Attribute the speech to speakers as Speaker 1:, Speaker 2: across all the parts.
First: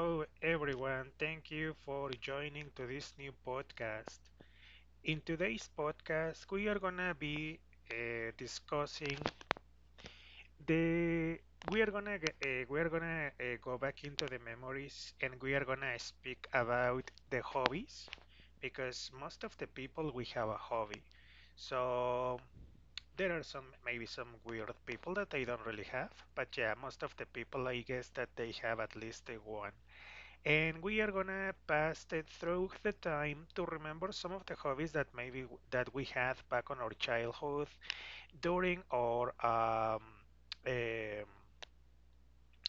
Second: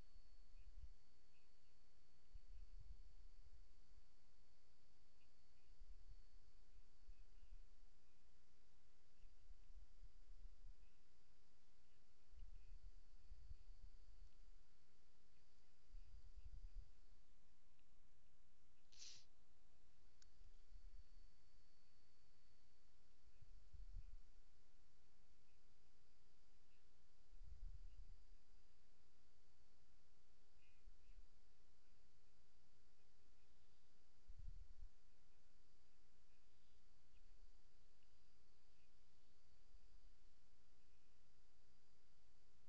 Speaker 1: Hello, everyone. Thank you for joining to this new podcast. In today's podcast, we are gonna be discussing the. We are gonna g- we are gonna go back into the memories, and we are gonna speak about the hobbies, because most of the people we have a hobby. So there are some maybe some weird people that I don't really have, but yeah, most of the people I guess that they have at least one, and we are gonna pass it through the time to remember some of the hobbies that maybe that we had back on our childhood during our um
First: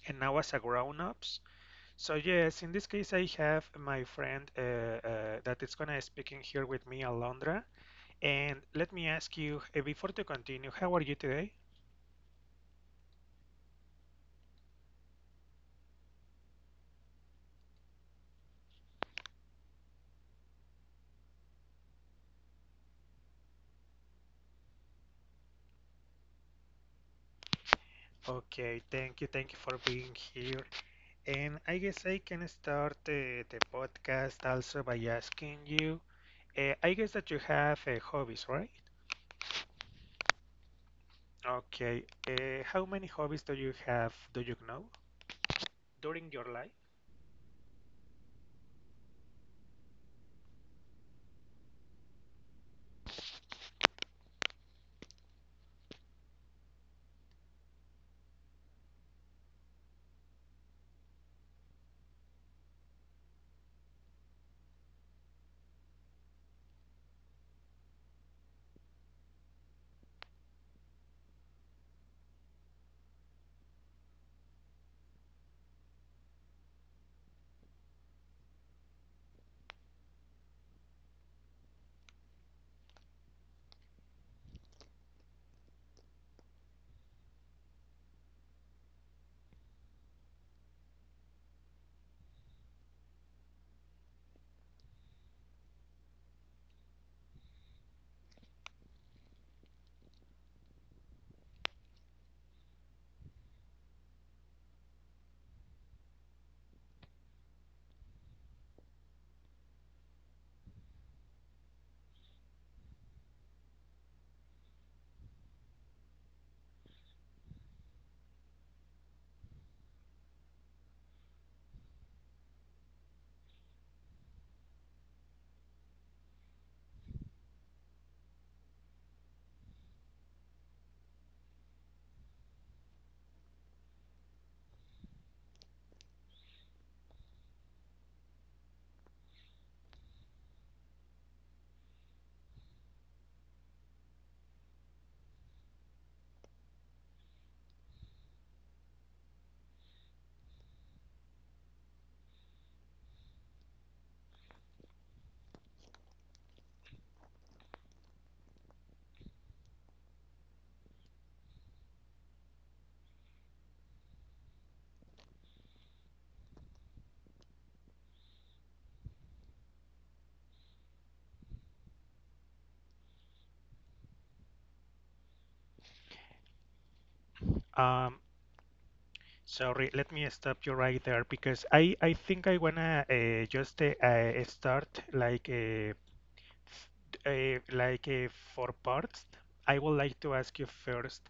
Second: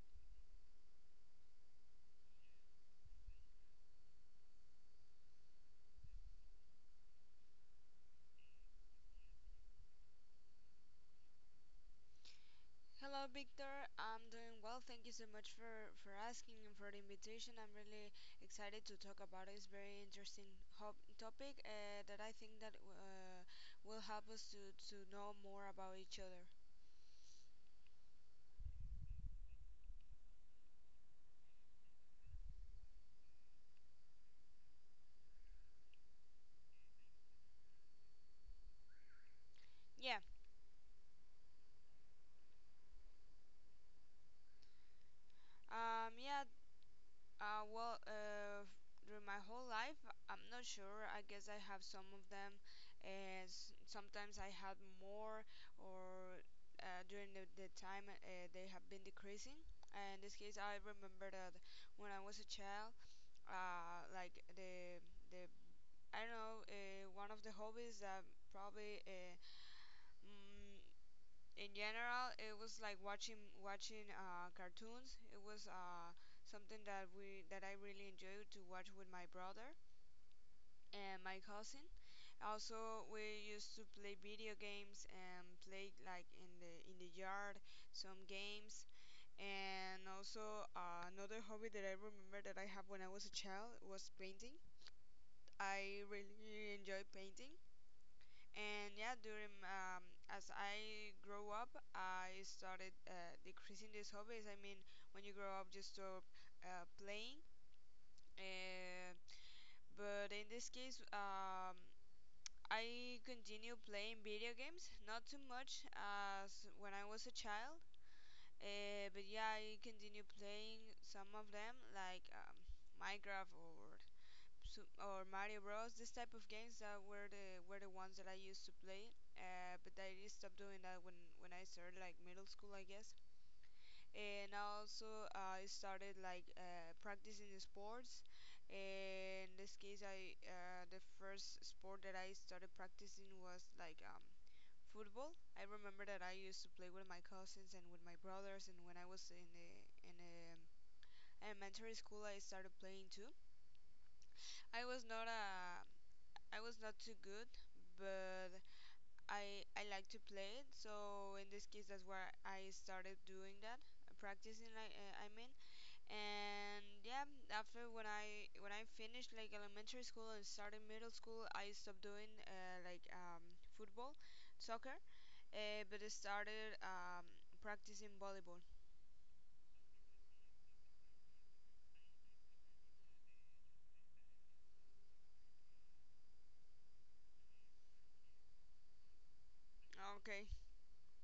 Speaker 1: and now as a grown-ups. So yes, in this case, I have my friend that is gonna speaking here with me, Alondra. And let me ask you before to continue, how are you today?
Speaker 2: Hello, Victor. I'm doing well. Thank you so much for asking and for the invitation. I'm really excited to talk about it. It's very interesting topic that I think that will help us to know more about each other.
Speaker 1: Okay, thank you for being here. And I guess I can start the podcast also by asking you. I guess that you have hobbies, right?
Speaker 2: Yeah.
Speaker 1: Okay. How many hobbies do you have, do you know,
Speaker 2: Um,
Speaker 1: during
Speaker 2: yeah,
Speaker 1: your life?
Speaker 2: Uh, well, uh, Through my whole life, I'm not sure. I guess I have some of them. As sometimes I had more, or during the time, they have been decreasing. And in this case, I remember that when I was a child, like the I don't know, one of the hobbies that probably mm, in general, it was like watching cartoons. It was something that we that I really enjoyed to watch with my brother and my cousin. Also, we used to play video games and play like in the yard some games. And also another hobby that I remember that I have when I was a child was painting. I really enjoy painting. And yeah during as I grow up, I started decreasing these hobbies. I mean, when you grow up, you stop playing. And but in this case, I continue playing video games, not too much as when I was a child. But yeah, I continue playing some of them like, Minecraft or Mario Bros. This type of games that were the ones that I used to play. But I did stop doing that when I started like middle school, I guess. And also I started like practicing the sports. In this case, I the first sport that I started practicing was football. I remember that I used to play with my cousins and with my brothers. And when I was in the elementary school, I started playing too. I was not a I was not too good, but I like to play it. So in this case, that's why I started doing that, practicing. And yeah, after when I finished like elementary school and started middle school, I stopped doing football, soccer, but I started practicing
Speaker 1: Um,
Speaker 2: volleyball.
Speaker 1: Sorry, let me stop you right there because I think I wanna just start like f- uh, like uh, for parts. I would like to
Speaker 2: Okay.
Speaker 1: ask you first,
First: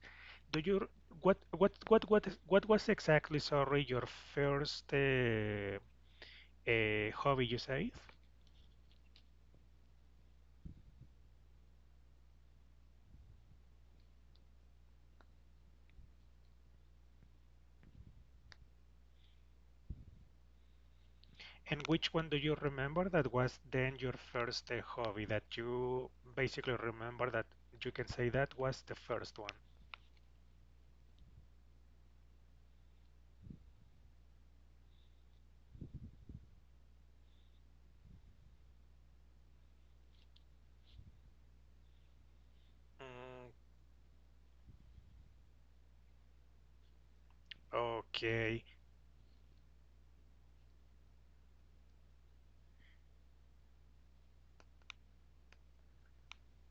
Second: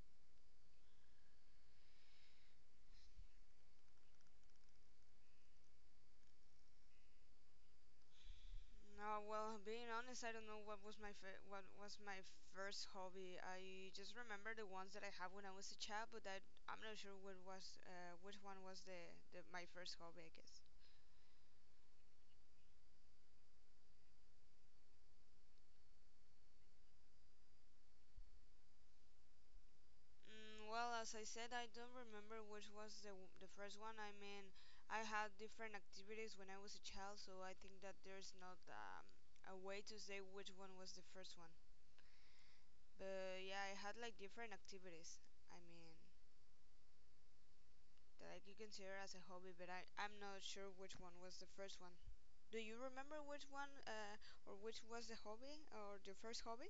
Speaker 1: do you what was exactly, sorry, your first hobby you said?
Speaker 2: No, well, being honest, I don't know what was what was my first hobby. I just remember the ones that I have when I was a child, but I'm not sure what was which one was the my first hobby, I guess.
Speaker 1: And which one do you remember that was then your first hobby that you basically remember that you can say that was the first one?
Speaker 2: Mm, well, as I said, I don't remember which was the first one. I mean, I had different activities when I was a child, so I think that there's not a way to say which one was the first one. But
Speaker 1: Mm,
Speaker 2: yeah, I had like different activities. I mean, that I could
Speaker 1: okay.
Speaker 2: consider as a hobby, but I'm not sure which one was the first one. Do you remember which one, or which was the hobby or the first hobby?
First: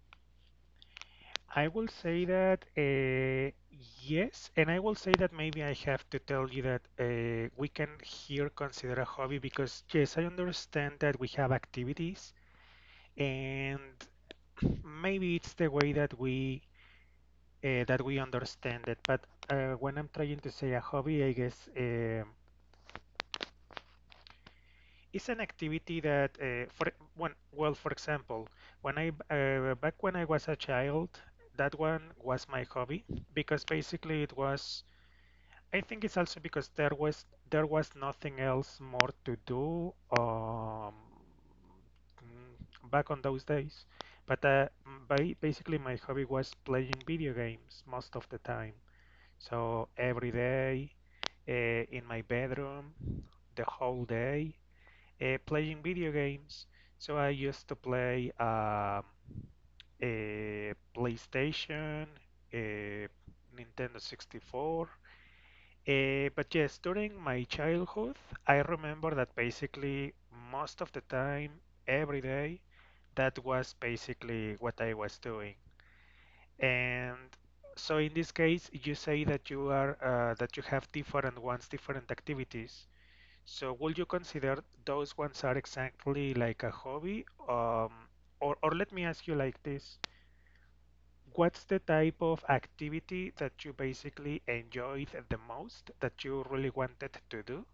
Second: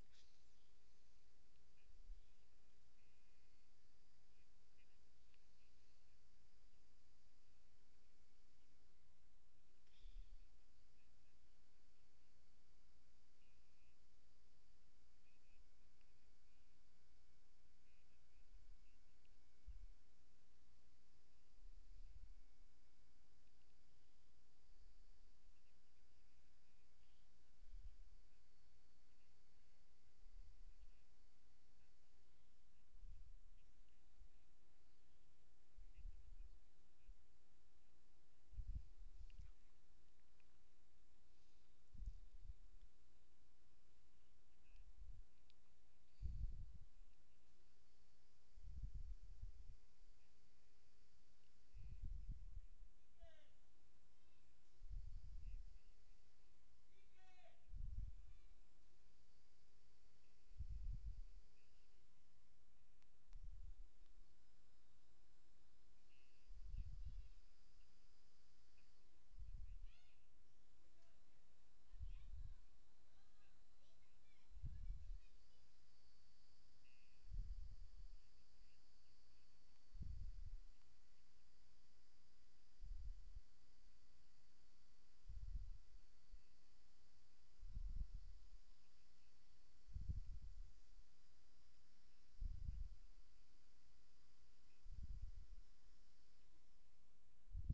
Speaker 1: I will say that yes, and I will say that maybe I have to tell you that we can here consider a hobby because, yes, I understand that we have activities, and maybe it's the way that we understand it. But when I'm trying to say a hobby, I guess it's an activity that for one, well, for example, when I back when I was a child, that one was my hobby because basically it was, I think it's also because there was nothing else more to do, um, back on those days. but uh, Basically my hobby was playing video games most of the time, so every day, in my bedroom the whole day, playing video games. So I used to play a PlayStation, a Nintendo 64. But yes, during my childhood, I remember that basically most of the time, every day, that was basically what I was doing. And so in this case, you say that you are that you have different ones, different activities. So would you consider those ones are exactly like a hobby? Or let me ask you like this. What's the type of activity that you basically enjoyed the most that you really wanted to do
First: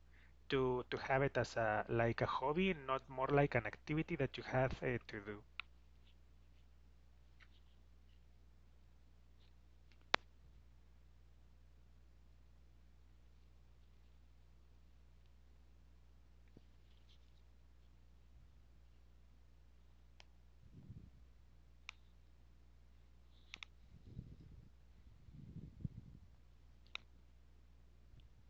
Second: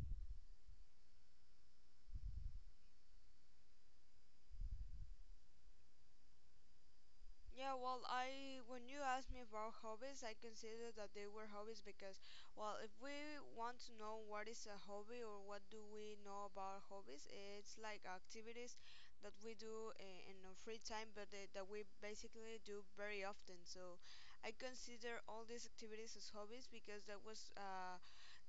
Speaker 1: to have it as a like a hobby, not more like an activity that you have to do?
Speaker 2: Yeah, well, I when you asked me about hobbies, I considered that they were hobbies because, well, if we want to know what is a hobby or what do we know about hobbies, it's like activities that we do in our free time, but that we basically do very often. So, I consider all these activities as hobbies because that was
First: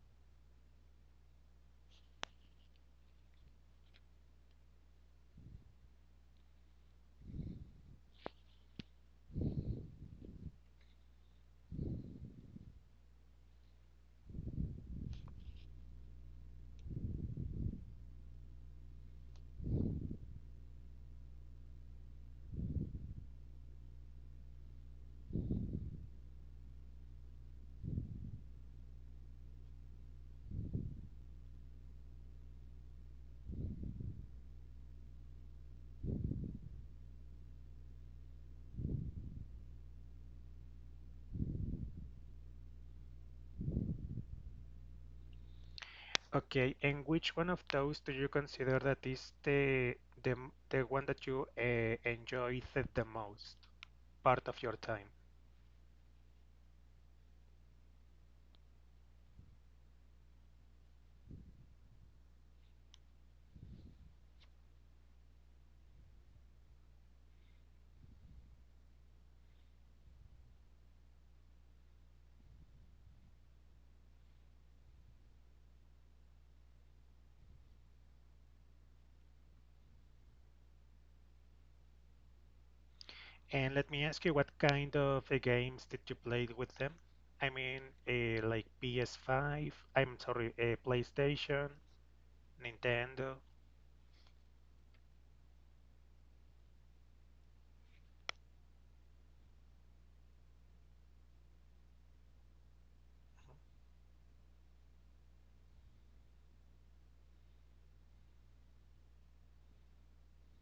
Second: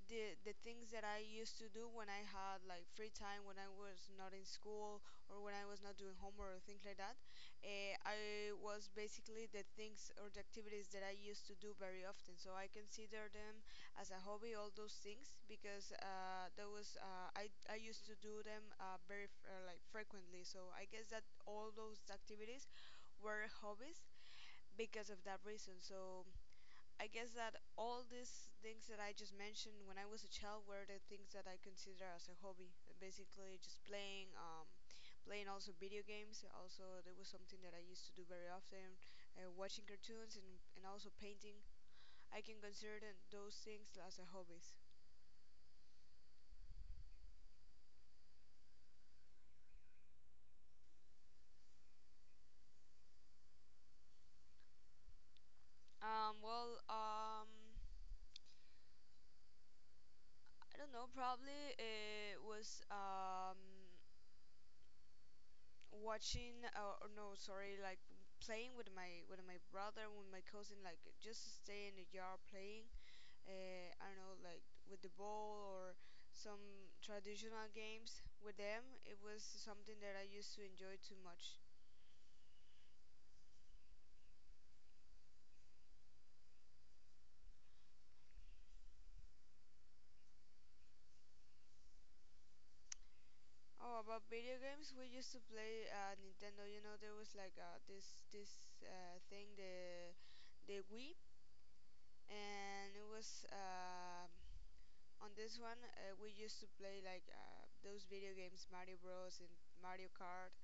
Speaker 2: the things that I used to do when I had like free time, when I was not in school or when I was not doing homework or things like that. I was basically the things or the activities that I used to do very often. So I consider them as a hobby, all those things, because that was I used to do them like frequently. So I guess that all those activities were hobbies because of that reason. So I guess that all these things that I just mentioned when I was a child were the things that I consider as a hobby. Basically, just playing, playing also video games. Also, there was something that I used to do very often, watching cartoons and also painting. I can consider them, those things as a hobbies.
Speaker 1: Okay, and which one of those do you consider that is the, the one that you enjoyed the most part of your time?
Speaker 2: Um, well, um, I don't know. Probably it was watching, or no, sorry, like playing with my brother with my cousin, like just stay in the yard playing, I don't know, like with the ball or some traditional games with them. It was something that I used to enjoy too much.
Speaker 1: And let me ask you, what kind of games did you play with them? I mean, like PS5, I'm sorry, PlayStation, Nintendo,
Speaker 2: Oh, about video games, we used to play Nintendo, you know, there was like this this thing, the Wii. And it was, on this one, we used to play like those video games, Mario Bros and Mario Kart.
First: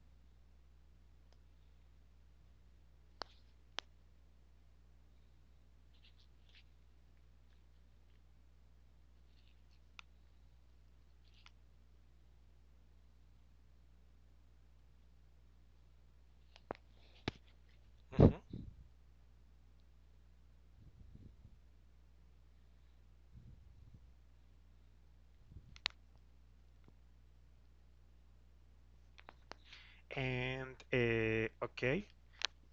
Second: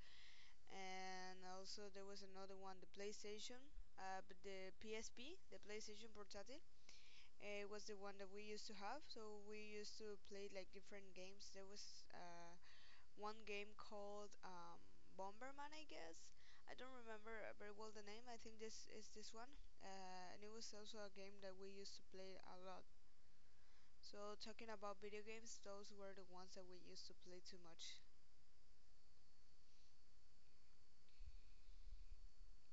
Speaker 2: And also there was another one, the PlayStation, but the PSP, the PlayStation Portátil, was the one that we used to have. So we used to play like different games. There was one game called, Bomberman, I guess. I don't remember very well the name. I
Speaker 1: hmm.
Speaker 2: think this is this one. And it was also a game that we used to play a lot. So talking about video games, those were the ones that we used to play too much.
Speaker 1: And okay,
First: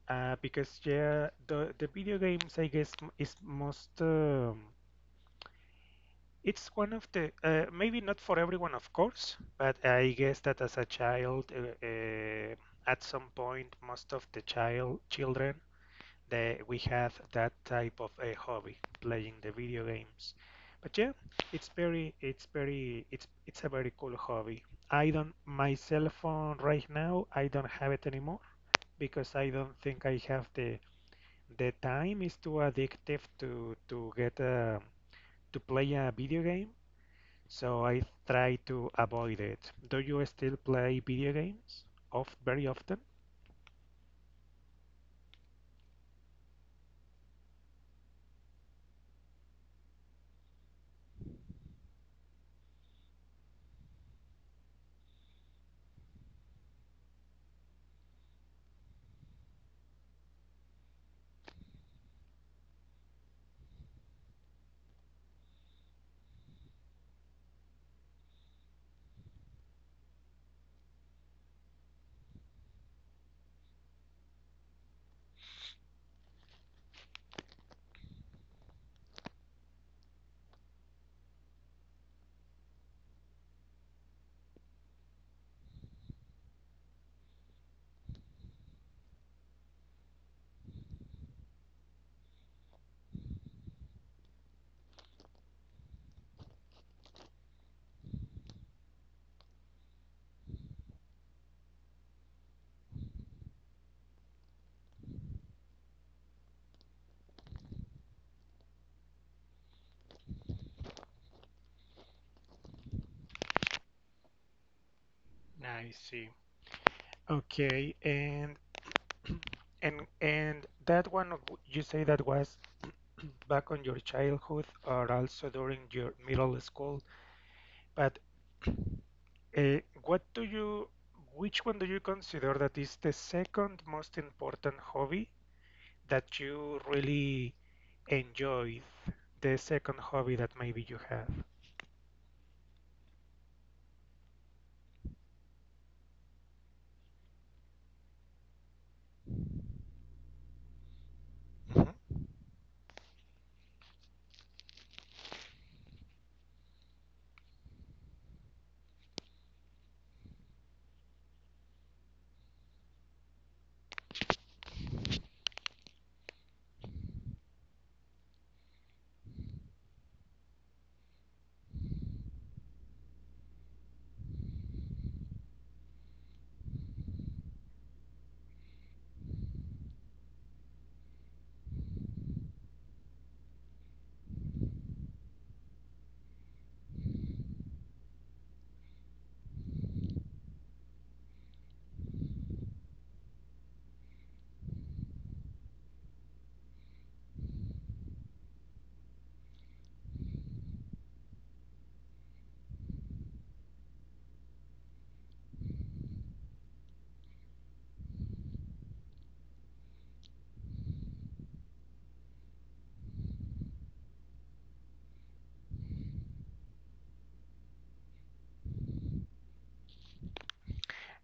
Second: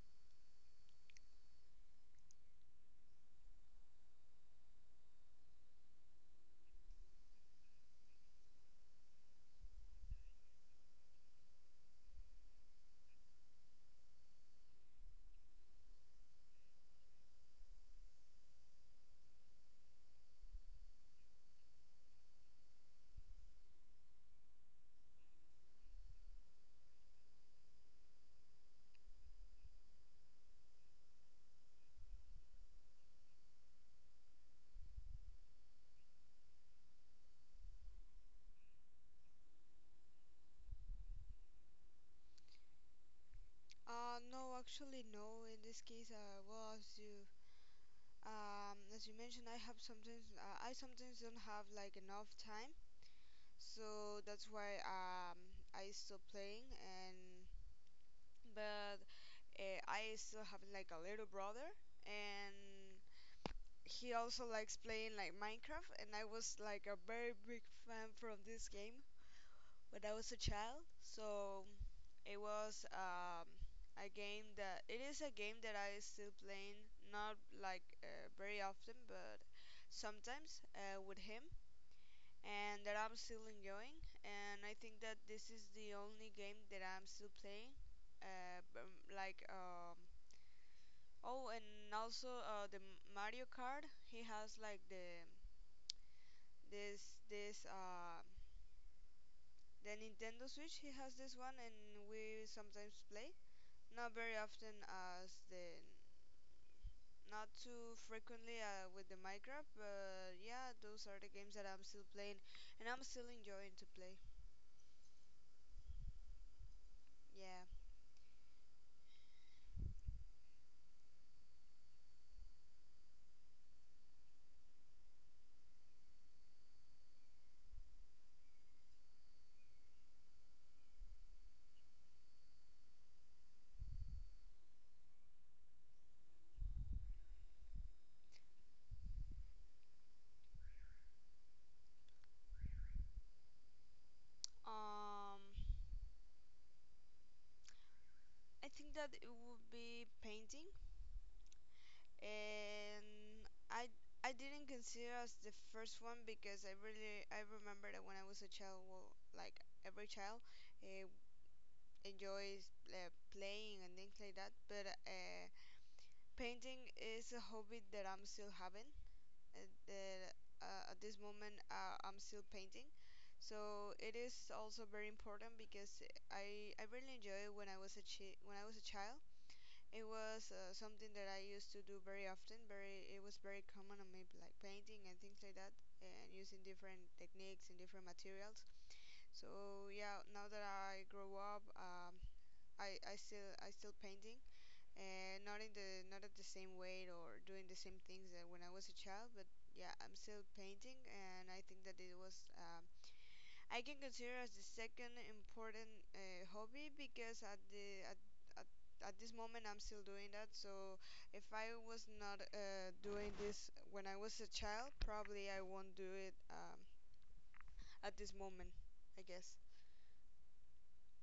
Speaker 1: because yeah, the video games, I guess, is most it's one of the maybe not for everyone, of course, but I guess that as a child, at some point, most of the child children that we have that type of a hobby, playing the video games. But yeah, it's a very cool hobby. I don't, my cell phone right now, I don't have it anymore because I don't think I have the time is too addictive to get a, to play a video game. So I try to avoid it. Do you still play video games? Of very often?
Speaker 2: No, actually, no. In this case, well, as you mentioned, I have sometimes, I sometimes don't have like enough time, so that's why I still playing. And but I still have like a little brother, and he also likes playing like Minecraft, and I was like a very big fan from this game when I was a child. So it was a game that it is a game that I still playing, not like very often, but sometimes with him, and that I'm still enjoying. And I think that this is the only game that I'm still playing. Uh, um, like um, oh, and also the Mario Kart. He has like the this this the Nintendo Switch. He has this one, and we sometimes play. Not very often as the, not too frequently with the Minecraft, but yeah, those are the games that I'm still playing and I'm still enjoying to play.
Speaker 1: I see.
Speaker 2: Yeah.
Speaker 1: Okay, and. And that one you say that was back on your childhood or also during your middle school. But what do you, which one do you consider that is the second most important hobby that you really enjoyed? The second hobby that maybe you have.
Speaker 2: Um I think that it would be painting.
Speaker 1: Mhm.
Speaker 2: And I didn't consider as the first one because I remember that when I was a child, well, like every child uh, enjoys playing and things like that, but painting is a hobby that I'm still having, that at this moment I'm still painting. So it is also very important because I really enjoy it when I was a when I was a child. It was something that I used to do very often. Very It was very common on me like painting and things like that, and using different techniques and different materials. So yeah, now that I grow up, I I still painting, and not in the not at the same way or doing the same things that when I was a child, but yeah, I'm still painting, and I think that it was, I can consider as the second important hobby because at the at at this moment I'm still doing that. So if I was not doing this when I was a child, probably I won't do it at this moment, I guess.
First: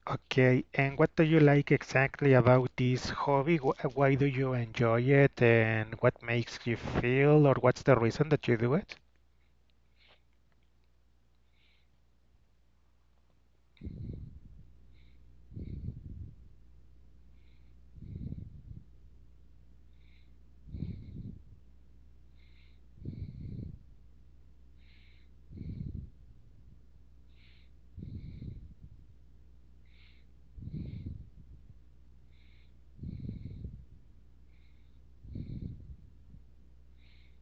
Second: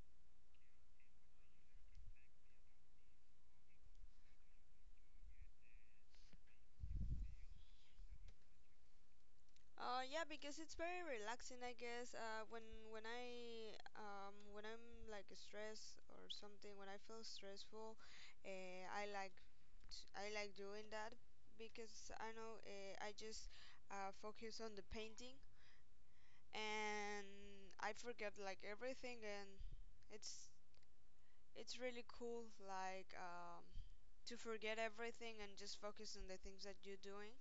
Speaker 1: Okay, and what do you like exactly about this hobby? Why do you enjoy it, and what makes you feel, or what's the reason that you do it?
Speaker 2: Yeah, because it's very relaxing, I guess. When I when I'm like stressed or something, when I feel stressful, I like I like doing that because I know, I just focus on the painting, and I forget like everything, and it's it's really cool like, to forget everything and just focus on the things that you're doing.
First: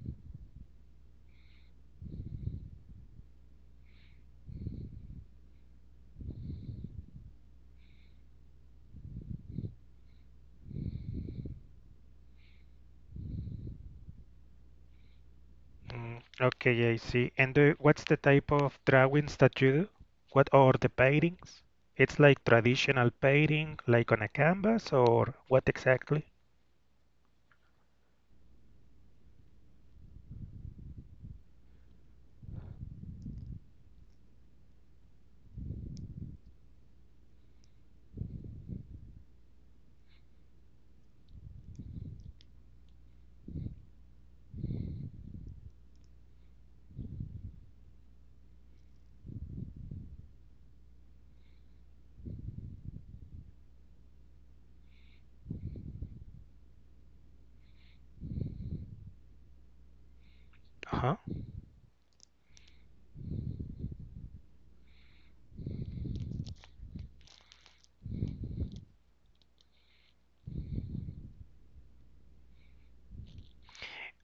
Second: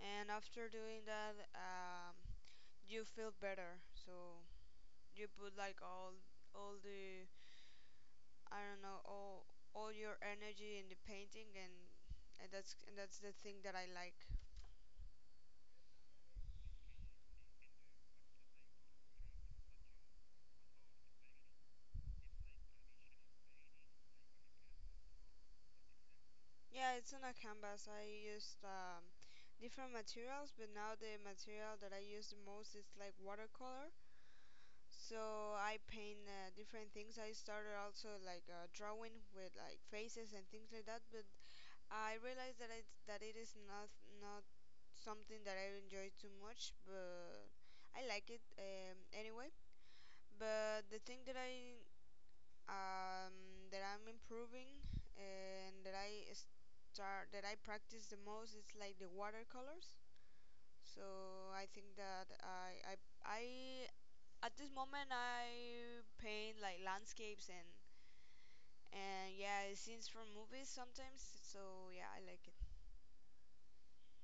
Speaker 2: And after doing that, you feel better. So you put like all the, I don't know, all your energy in the painting, and and that's the thing that I like.
Speaker 1: Mm, okay, I see. And what's the type of drawings that you do? What are the paintings? It's like traditional painting, like on a canvas, or what exactly?
Speaker 2: Yeah, it's on a canvas. I used different materials, but now the material that I use the most is like watercolor. So I paint different things. I started also like drawing with like faces and things like that, but I realize that it is not, not something that I enjoy too much, but I like it anyway. But the thing that I'm improving and that I start that I practice the most is like the watercolors.
Speaker 1: Uh-huh.
Speaker 2: So I think that I at this moment I paint like landscapes and yeah scenes from movies sometimes. So yeah, I like it.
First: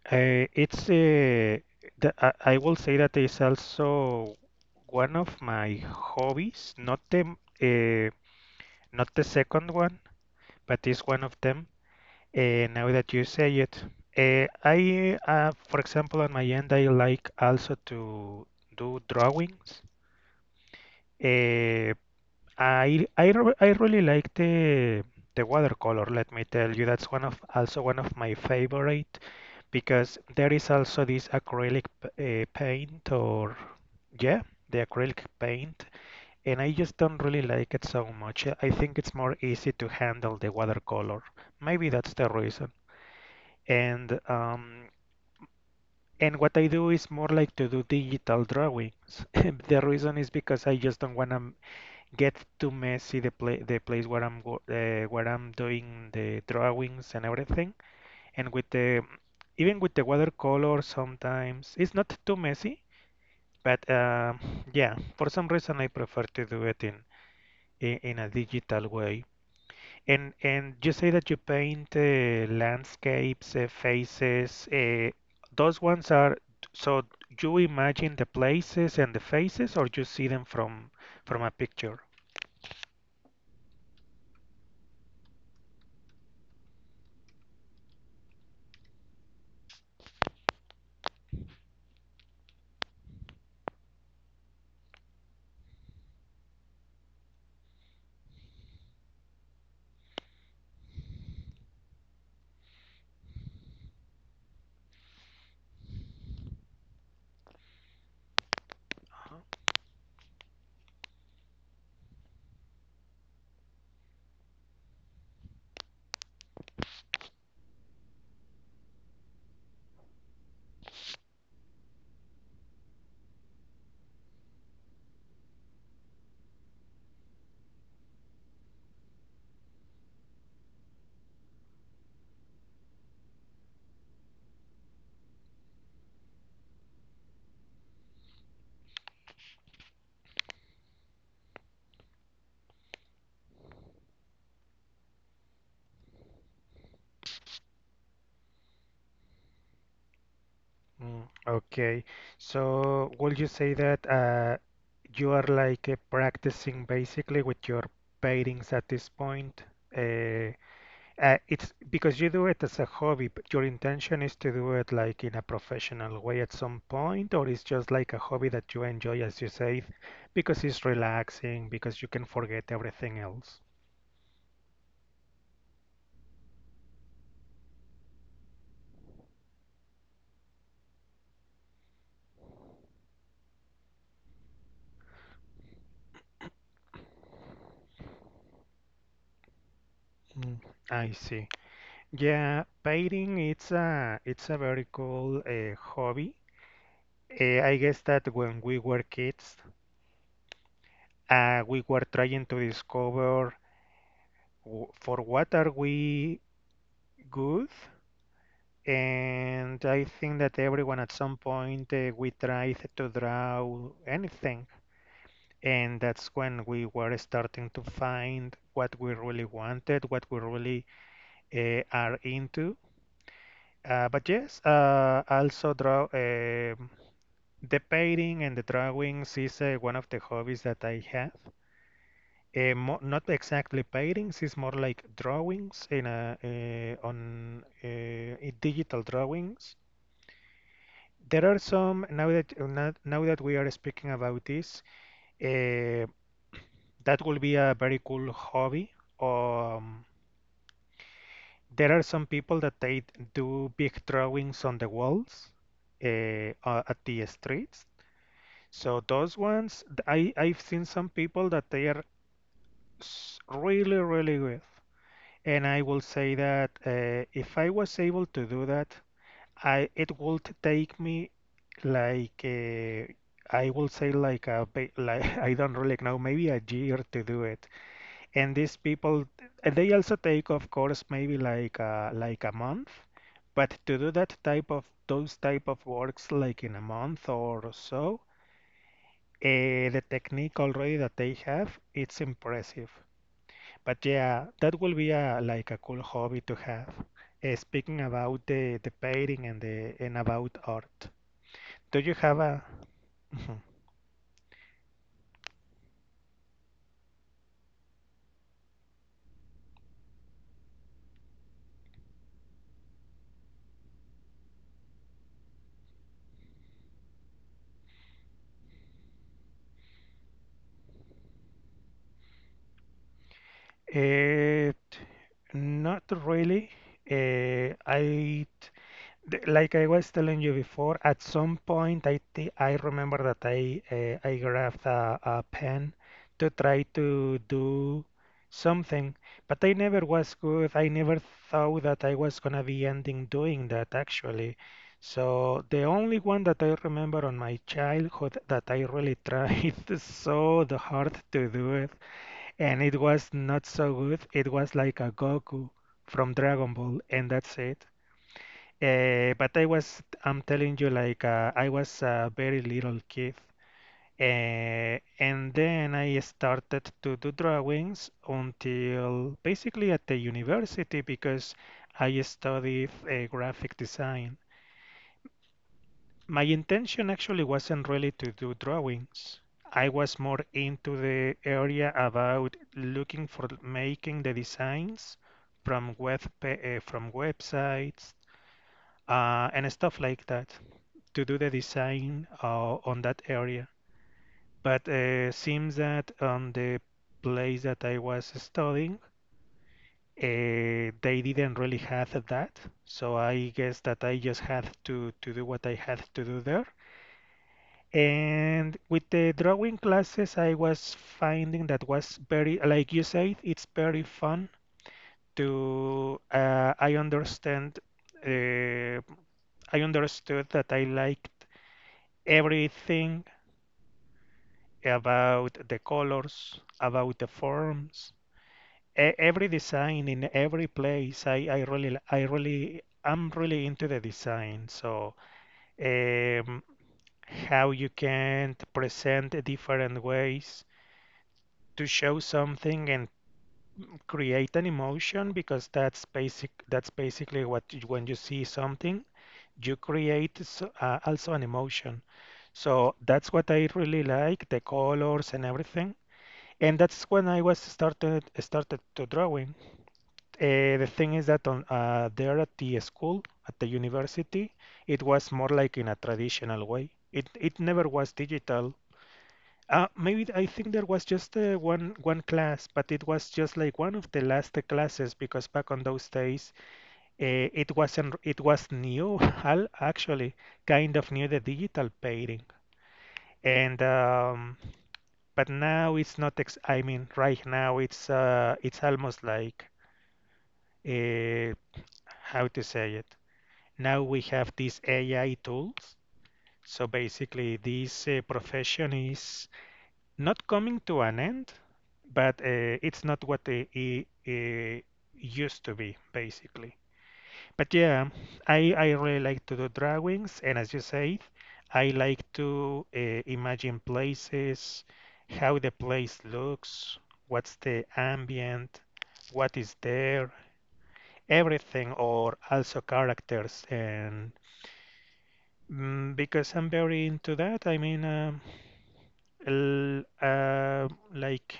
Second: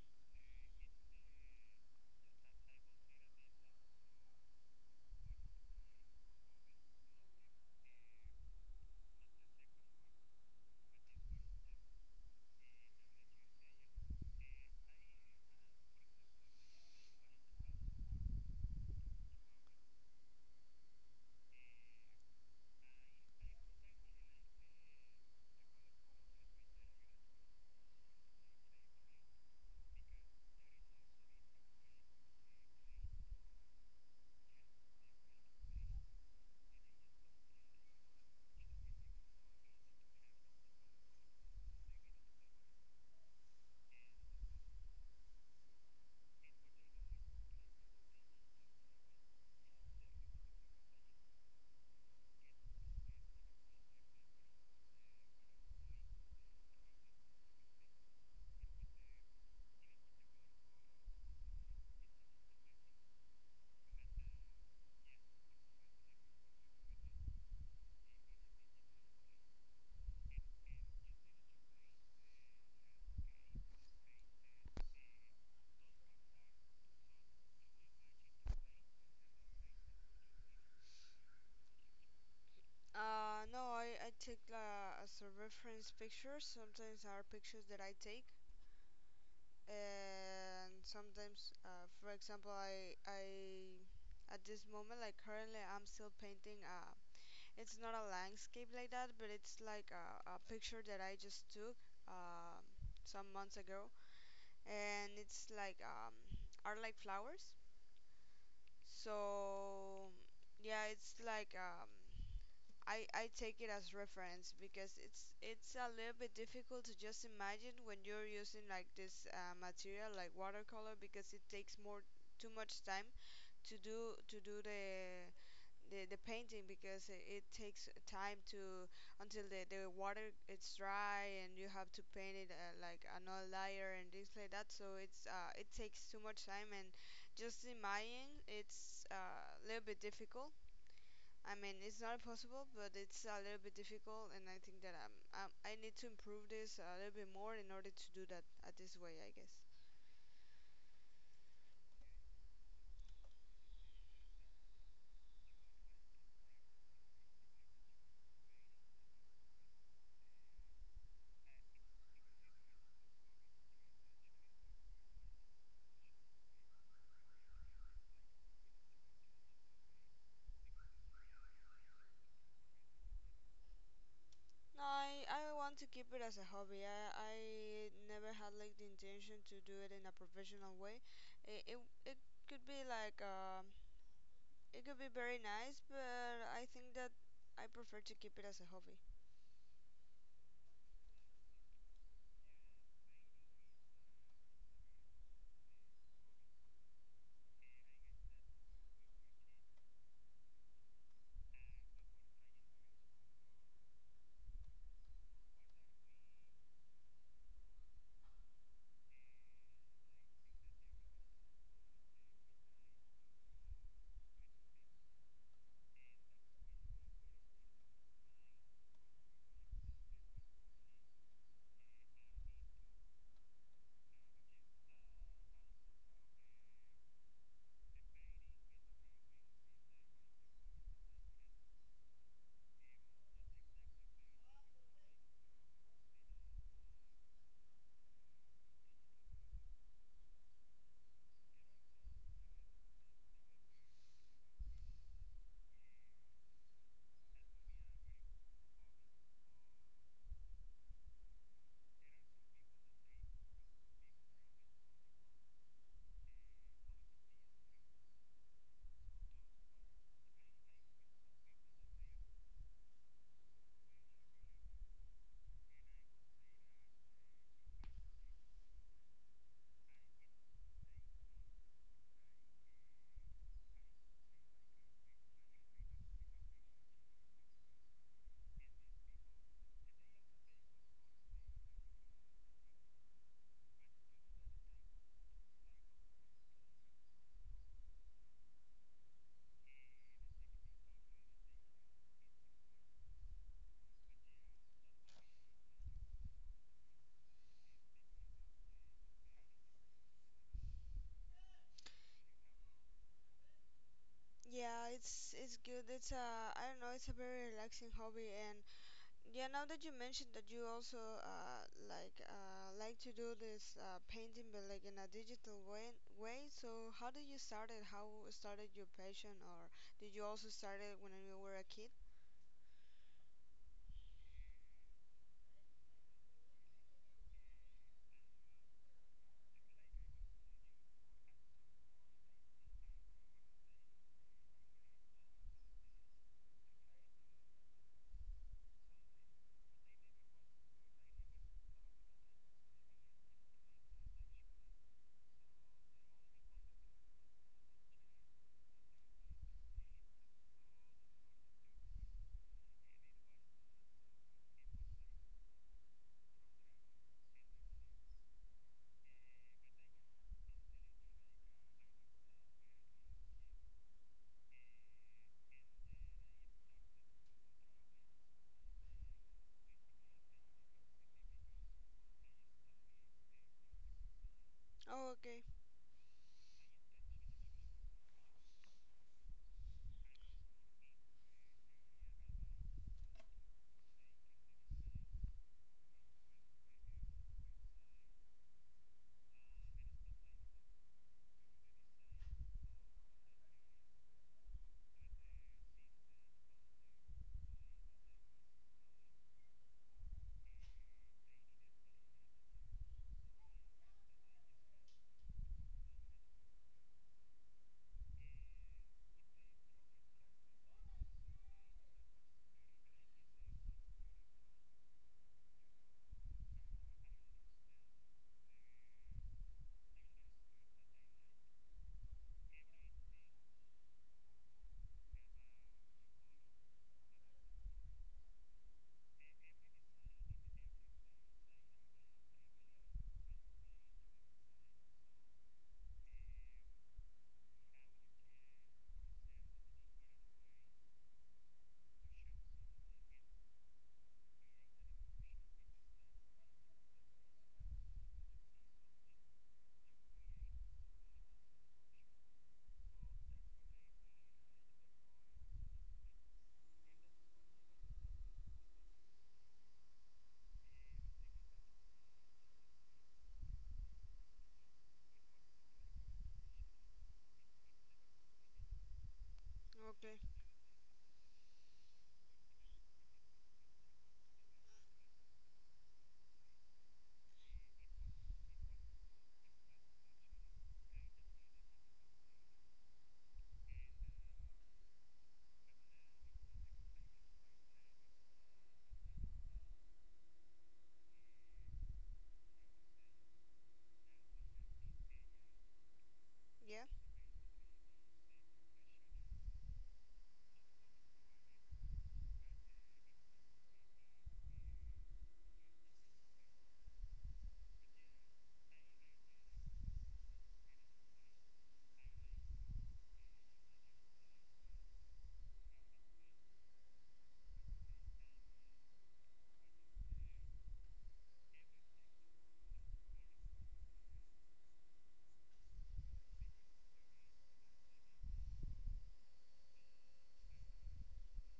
Speaker 1: Uh, it's uh, I will say that is also one of my hobbies, not the uh, not the second one, but is one of them. Now that you say it, I for example, on my end, I like also to do drawings. Eh, I really like the watercolor, let me tell you. That's one of also one of my favorite because there is also this acrylic paint or yeah, the acrylic paint, and I just don't really like it so much. I think it's more easy to handle the watercolor. Maybe that's the reason. And um, and what I do is more like to do digital drawings. The reason is because I just don't want to gets too messy the play the place where I'm where I'm doing the drawings and everything, and with the even with the watercolor sometimes it's not too messy, but yeah, for some reason I prefer to do it in in a digital way. And you say that you paint landscapes, faces, those ones are, so you imagine the places and the faces or you see them from a picture?
Speaker 2: No, I take as a reference pictures. Sometimes are pictures that I take, and sometimes, for example, I at this moment, like currently, I'm still painting. It's not a landscape like that, but it's like a picture that I just took some months ago, and it's like are like flowers.
Speaker 1: Uh-huh.
Speaker 2: So yeah, it's like I take it as reference because it's a little bit difficult to just imagine when you're using like this material like watercolor because it takes more too much time to do the the painting because it takes time to until the water it's dry, and you have to paint it like another layer and things like that, so it's it takes too much time. And just in my end, it's a little bit difficult. I mean, it's not impossible, but it's a little bit difficult, and I think that I need to improve this a little bit more in order to do that at this way, I guess.
Speaker 1: Okay, so would you say that you are like practicing basically with your paintings at this point? Uh, it's because you do it as a hobby, but your intention is to do it like in a professional way at some point, or it's just like a hobby that you enjoy, as you say, because it's relaxing, because you can forget everything else.
Speaker 2: No, I want to keep it as a hobby. I never had like the intention to do it in a professional way. It, it, it could be like it could be very nice, but I think that I prefer to keep it as a hobby.
Speaker 1: Mm. I see. Yeah, painting it's a very cool hobby. I guess that when we were kids, we were trying to discover for what are we good, and I think that everyone at some point we tried to draw anything, and that's when we were starting to find what we really wanted, what we really are into. But yes, also draw. The painting and the drawings is one of the hobbies that I have. Mo Not exactly paintings, it's more like drawings in a, digital drawings. There are some now that now, that we are speaking about this, uh, that will be a very cool hobby. Um, there are some people that they do big drawings on the walls uh, at the streets. So those ones, I I've seen some people that they are really really good. And I will say that if I was able to do that, I it would take me like I will say like a like I don't really know, maybe a year to do it. And these people they also take of course maybe like a month, but to do that type of those type of works like in a month or so, the technique already that they have, it's impressive. But yeah, that will be a like a cool hobby to have. Speaking about the painting and the and about art, do you have a? Mhm.
Speaker 2: Yeah, it's good. It's a I don't know. It's a very relaxing hobby. And yeah, now that you mentioned that you also like to do this painting, but like in a digital way. So how did you start it? How started your passion, or did you also start it when you were a kid?
Speaker 1: It not really. Uh, I like I was telling you before, at some point I remember that I grabbed a pen to try to do something, but I never was good. I never thought that I was gonna be ending doing that actually. So the only one that I remember on my childhood that I really tried so the hard to do it, and it was not so good. It was like a Goku from Dragon Ball, and that's it. I'm telling you, like I was a very little kid, and then I started to do drawings until basically at the university because I studied graphic design.
Speaker 2: Oh, okay,
Speaker 1: My intention actually wasn't really to do drawings. I was more into the area about looking for making the designs from from websites and stuff like that to do the design on that area. But seems that on the place that I was studying, they didn't really have that. So I guess that I just had to do what I had to do there. And with the drawing classes, I was finding that was very, like you said, it's very fun to, uh, I understood that I liked everything about the colors, about the forms, every design in every place. I'm really into the design. So, um, how you can present different ways to show something and create an emotion because that's basic. That's basically when you see something, you create also an emotion. So that's what I really like, the colors and everything. And that's when I was started started to drawing. The thing is that on there at the school at the university, it was more like in a traditional way. It never was digital.
Speaker 2: okay,
Speaker 1: Maybe I think there was just one class, but it was just like one of the last classes because back on those days, it wasn't it was new actually kind of new the digital painting and. But now it's not ex I mean right now it's almost like uh how to say it. Now we have these AI tools.
Speaker 2: yeah,
Speaker 1: So basically this profession is not coming to an end, but it's not what it used to be basically. But yeah, I really like to do drawings, and as you say, I like to imagine places, how the place looks, what's the ambient, what is there, everything, or also characters. And because I'm very into that, I mean, l- uh, like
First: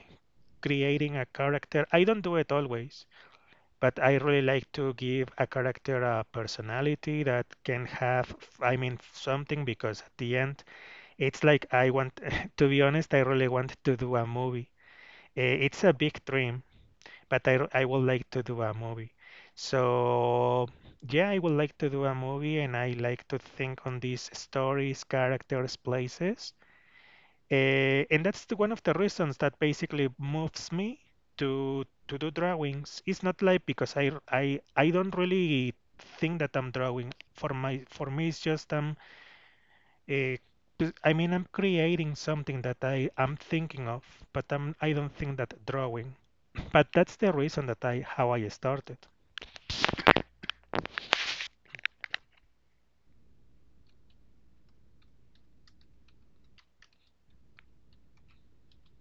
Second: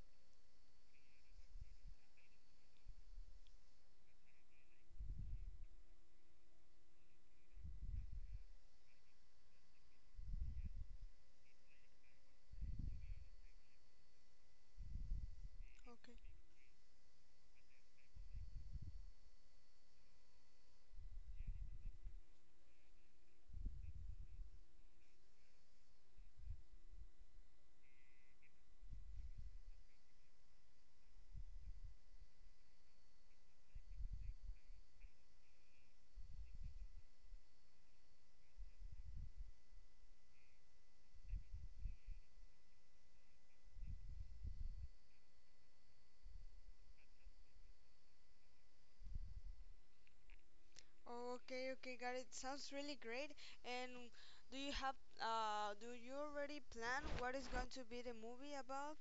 Speaker 1: creating a character. I don't do it always, but I really like to give a character a personality that can have, I mean, something because at the end, it's like I want, to be honest, I really want to do a movie. It's a
Speaker 2: okay.
Speaker 1: big dream, but I would like to do a movie. So, yeah, I would like to do a movie and I like to think on these stories, characters, places. And that's one of the reasons that basically moves me to do drawings. It's not like because I don't really think that I'm drawing. For me, it's just uh, I mean I'm creating something that I am thinking of, but I don't think that drawing. But that's the reason that I how I started.
Speaker 2: Oh, okay, okay, got it. Sounds really great. And do you have do you already plan what is going to be the movie about,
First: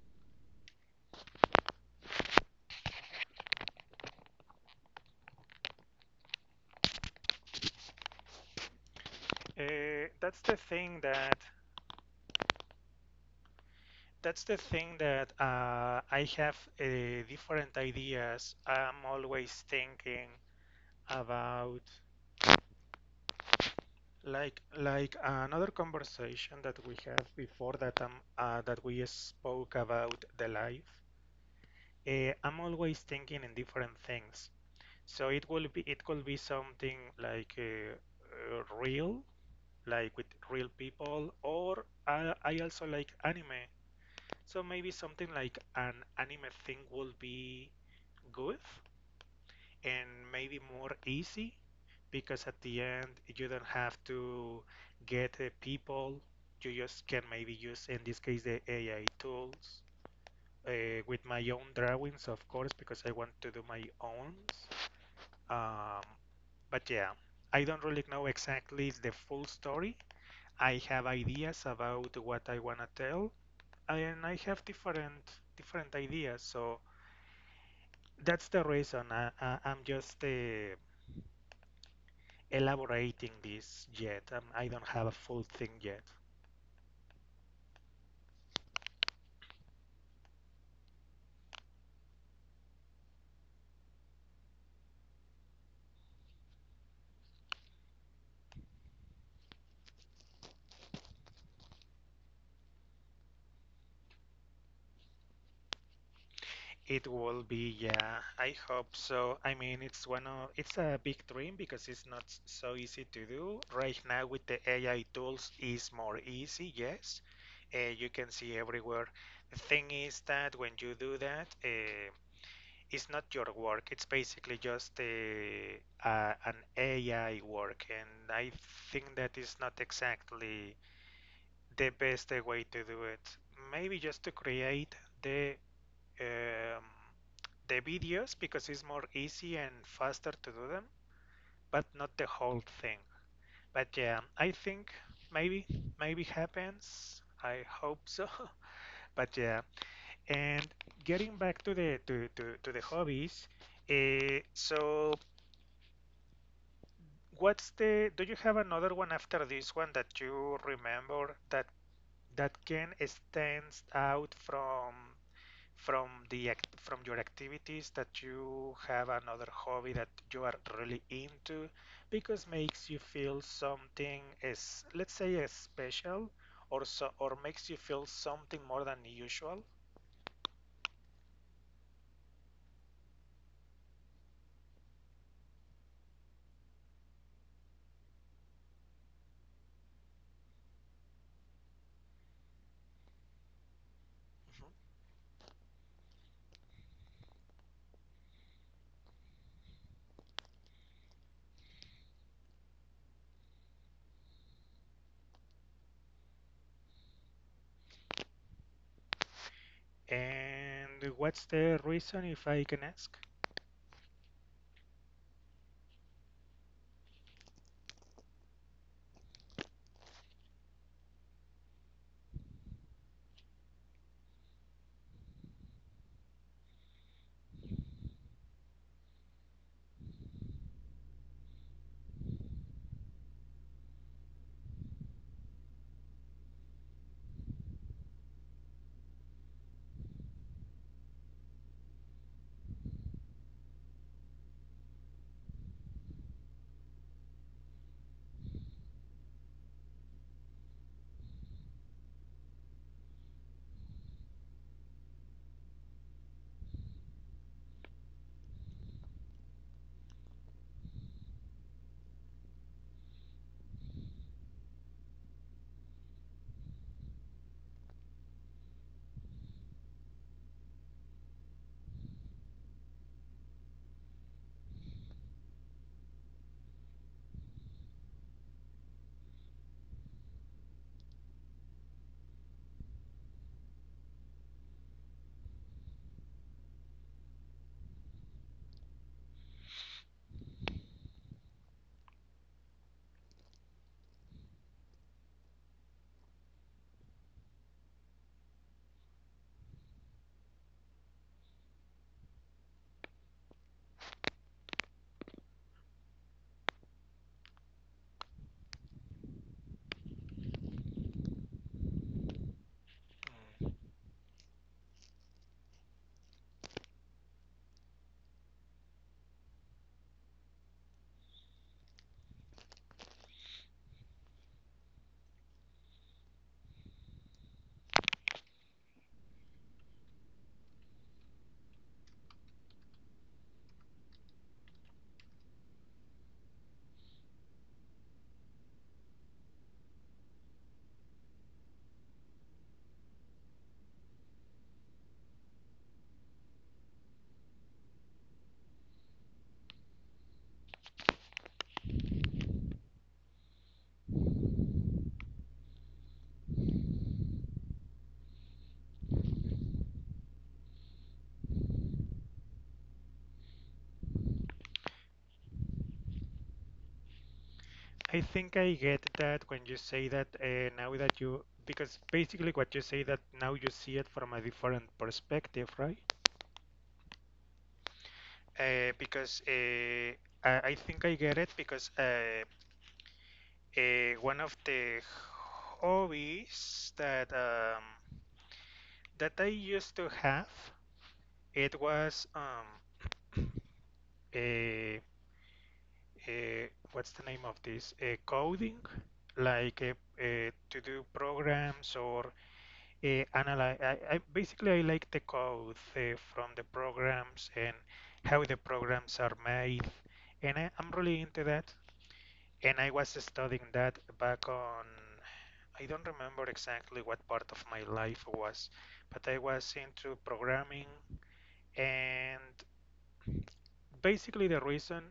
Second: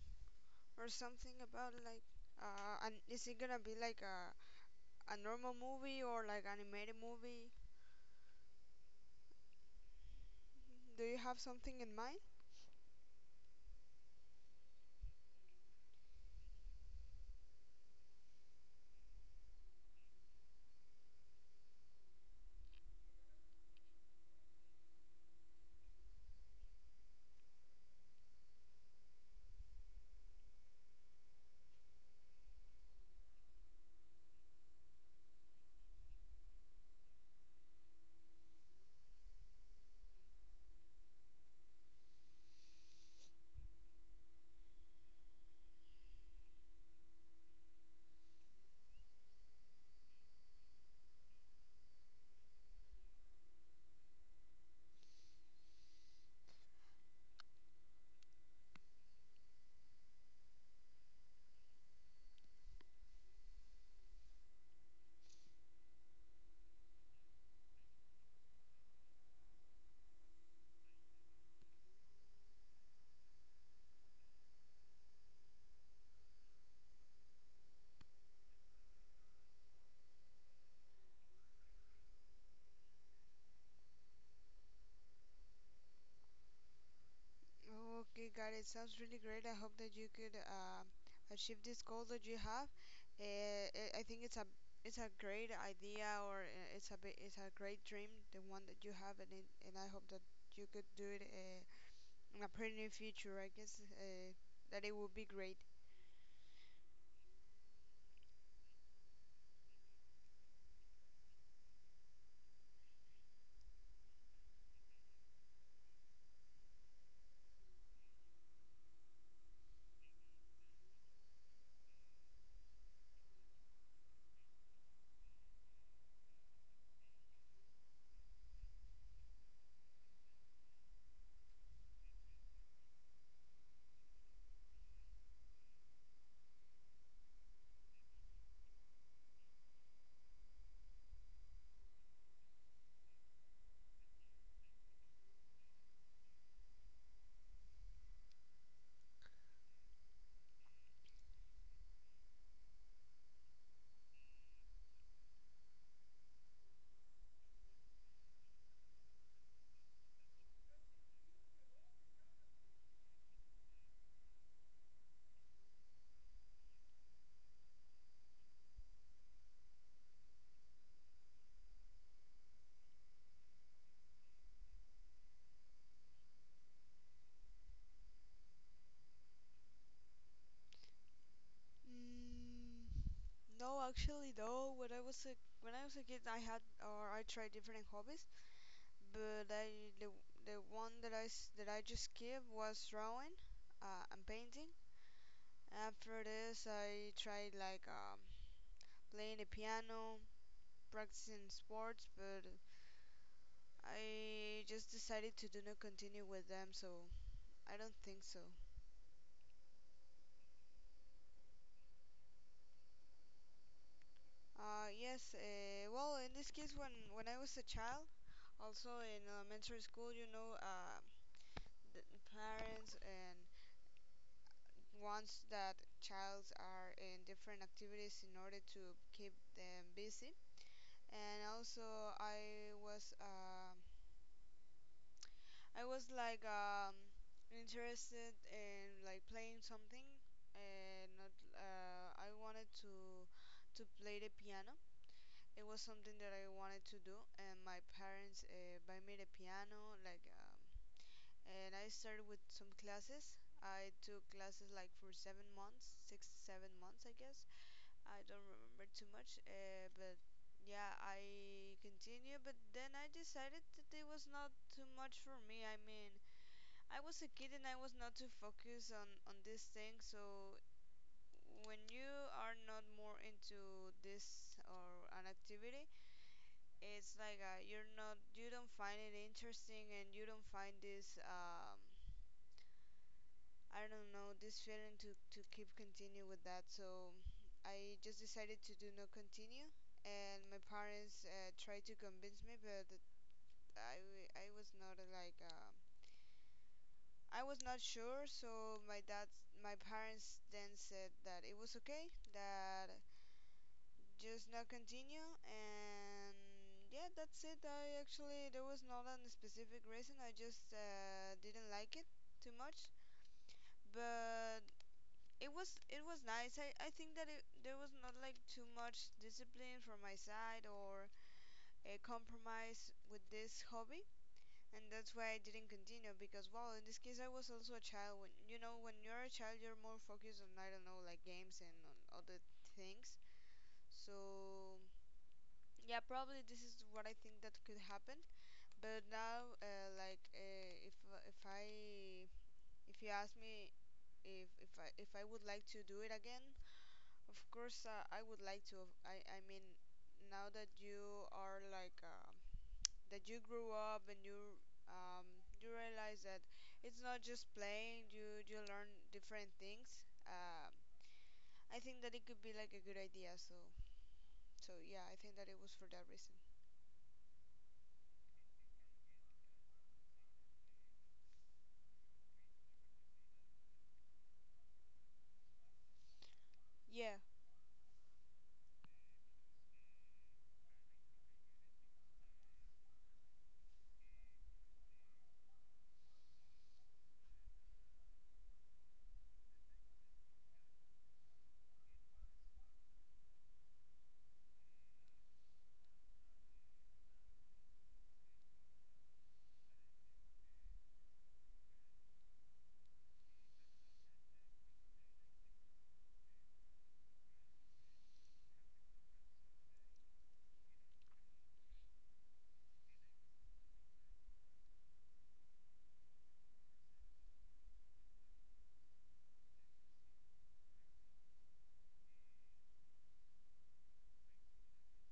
Speaker 2: or something about like and is it gonna be like a normal movie or like animated movie?
Speaker 1: That's the thing
Speaker 2: Do you
Speaker 1: that
Speaker 2: have something in mind?
Speaker 1: that's the thing that I have different ideas. I'm always thinking about like another conversation that we had before that we spoke about the life. I'm always thinking in different things. So it could be something like real, like with real people, or I also like anime. So maybe something like an anime thing will be good. And maybe more easy because at the end you don't have to get people. You just can maybe use, in this case, the AI tools uh, with my own drawings, of course, because I want to do my own. Um, but yeah, I don't really know exactly the full story. I have ideas about what I wanna tell, and I have different ideas. So that's the reason I'm just elaborating this yet. I don't have a full thing yet.
Speaker 2: Okay, got it. Sounds really great. I hope that you could achieve this goal that you have. I think it's a great idea or it's a it's a great dream, the one that you have, and it, and I hope that you could do it in a pretty near future. I guess that it would be great.
Speaker 1: It will be, yeah. I hope so. I mean, it's one of it's a big dream because it's not so easy to do right now. With the AI tools, is more easy. Yes, you can see everywhere. The thing is that when you do that, it's not your work. It's basically just an AI work, and I think that is not exactly the best way to do it. Maybe just to create the um, the videos because it's more easy and faster to do them, but not the whole thing. But yeah, I think maybe maybe happens. I hope so. But yeah, and getting back to to the hobbies. So what's the do you have another one after this one that you remember that can stands out from from your activities that you have another hobby that you are really into because makes you feel something is, let's say, is special or so, or makes you feel something more than usual.
Speaker 2: Mm, no, actually, though, when I was a when I was a kid, I had or I tried different hobbies. But I the one that I that I just gave was drawing and painting. After this, I tried like playing the piano, practicing sports, but I just decided to do not continue with them, so I don't think so.
Speaker 1: Mhm. And what's the reason, if I can ask?
Speaker 2: Yes, well, in this case, when I was a child, also in elementary school, you know, the parents and wants that childs are in different activities in order to keep them busy. And also, I was like interested in like playing something, and not, I wanted to play the piano. It was something that I wanted to do, and my parents buy me the piano. And I started with some classes. I took classes like for 7 months, 6 7 months, I guess. I don't remember too much, but yeah, I continued. But then I decided that it was not too much for me. I mean, I was a kid and I was not too focused on this thing. So when you are not more into this or an activity, it's like you're not you don't find it interesting, and you don't find this I don't know, this feeling to keep continue with that, so I just decided to do not continue. And my parents tried to convince me, but I was not like I was not sure. So my dad, my parents then said that it was okay, that just not continue. And yeah, that's it. I actually there was not a specific reason. I just didn't like it too much.
Speaker 1: Mm.
Speaker 2: But it was nice. I think that it, there was not like too much discipline from my side or a compromise with this hobby, and that's why I didn't continue because, well, in this case, I was also a child. When you know when you're a child, you're more focused on I don't know like games and on other things. So yeah, probably this is what I think that could happen. But now, like if I if you ask me if I would like to do it again, of course, I would like to. I mean, now that you are like that, you grew up and you um, you realize that it's not just playing. You learn different things. I think that it could be like a good idea. So so yeah, I think that it was for that reason.
Speaker 1: I think I get that when you say that now that you, because basically what you say, that now you see it from a different perspective, right?
Speaker 2: Yeah,
Speaker 1: Because I think I get it because one of the hobbies that that I used to have, it was a, a what's the name of this? A coding, like to do programs or analyze. I basically I like the code from the programs and how the programs are made, and I'm really into that. And I was studying that back on. I don't remember exactly what part of my life was, but I was into programming, and basically the reason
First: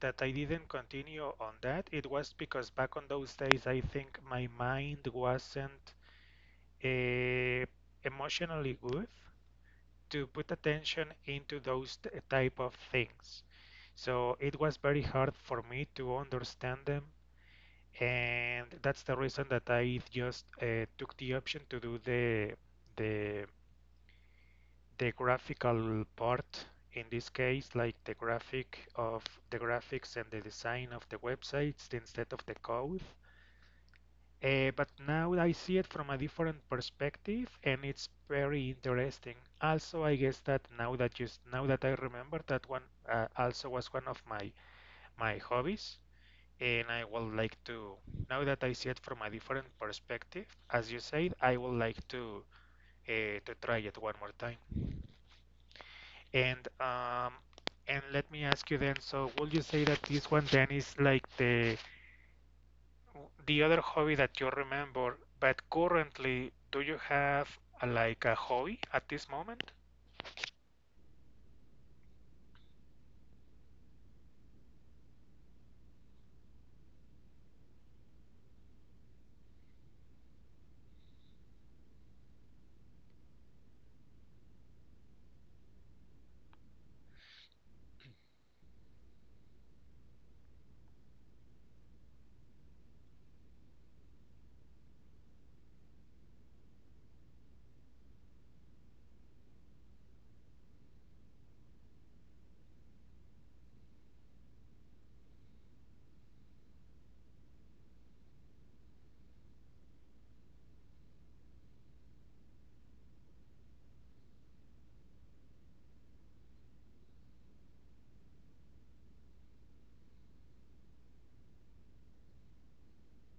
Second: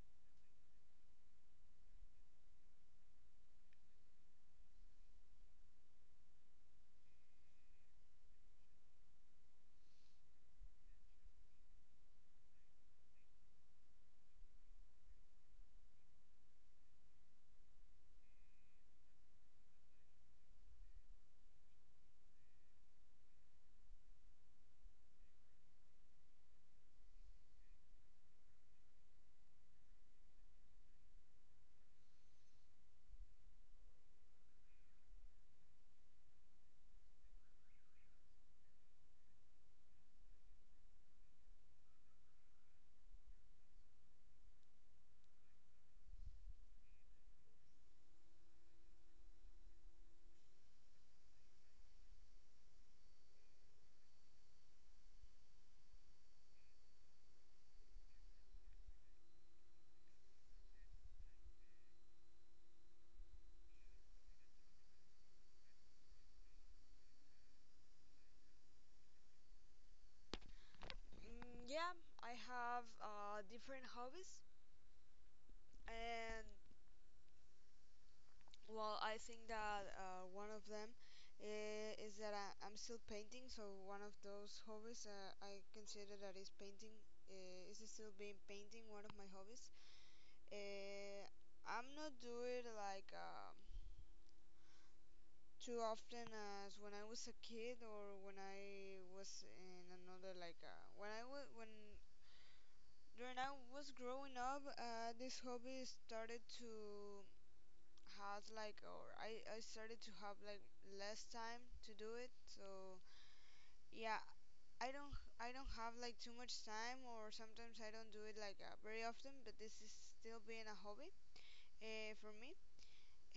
Speaker 1: that I didn't continue on that it was because back on those days I think my mind wasn't uh, emotionally good to put attention into those type of things. So it was very hard for me to understand them, and that's the reason that I just took the option to do the the graphical part in this case, like the graphics and the design of the websites instead of the code. But now I see it from a different perspective, and it's very interesting. Also, I guess that now that just now that I remember that one, also was one of my hobbies, and I would like to. Now that I see it from a different perspective, as you said, I would like to try it one more time. And um, and let me ask you then. So, would you say that this one then is like the other hobby that you remember, but currently, do you have a, like a hobby at this moment?
Speaker 2: mm, yeah. I have different hobbies, and well, I think that one of them is that I'm still painting. So one of those hobbies I consider that is painting. Is still being painting one of my hobbies. Uh, I'm not doing like too often as when I was a kid or when I was in another like when I was growing up. This hobby started to had like or I started to have like less time to do it, so yeah, I don't have like too much time or sometimes I don't do it like very often, but this is still being a hobby for me.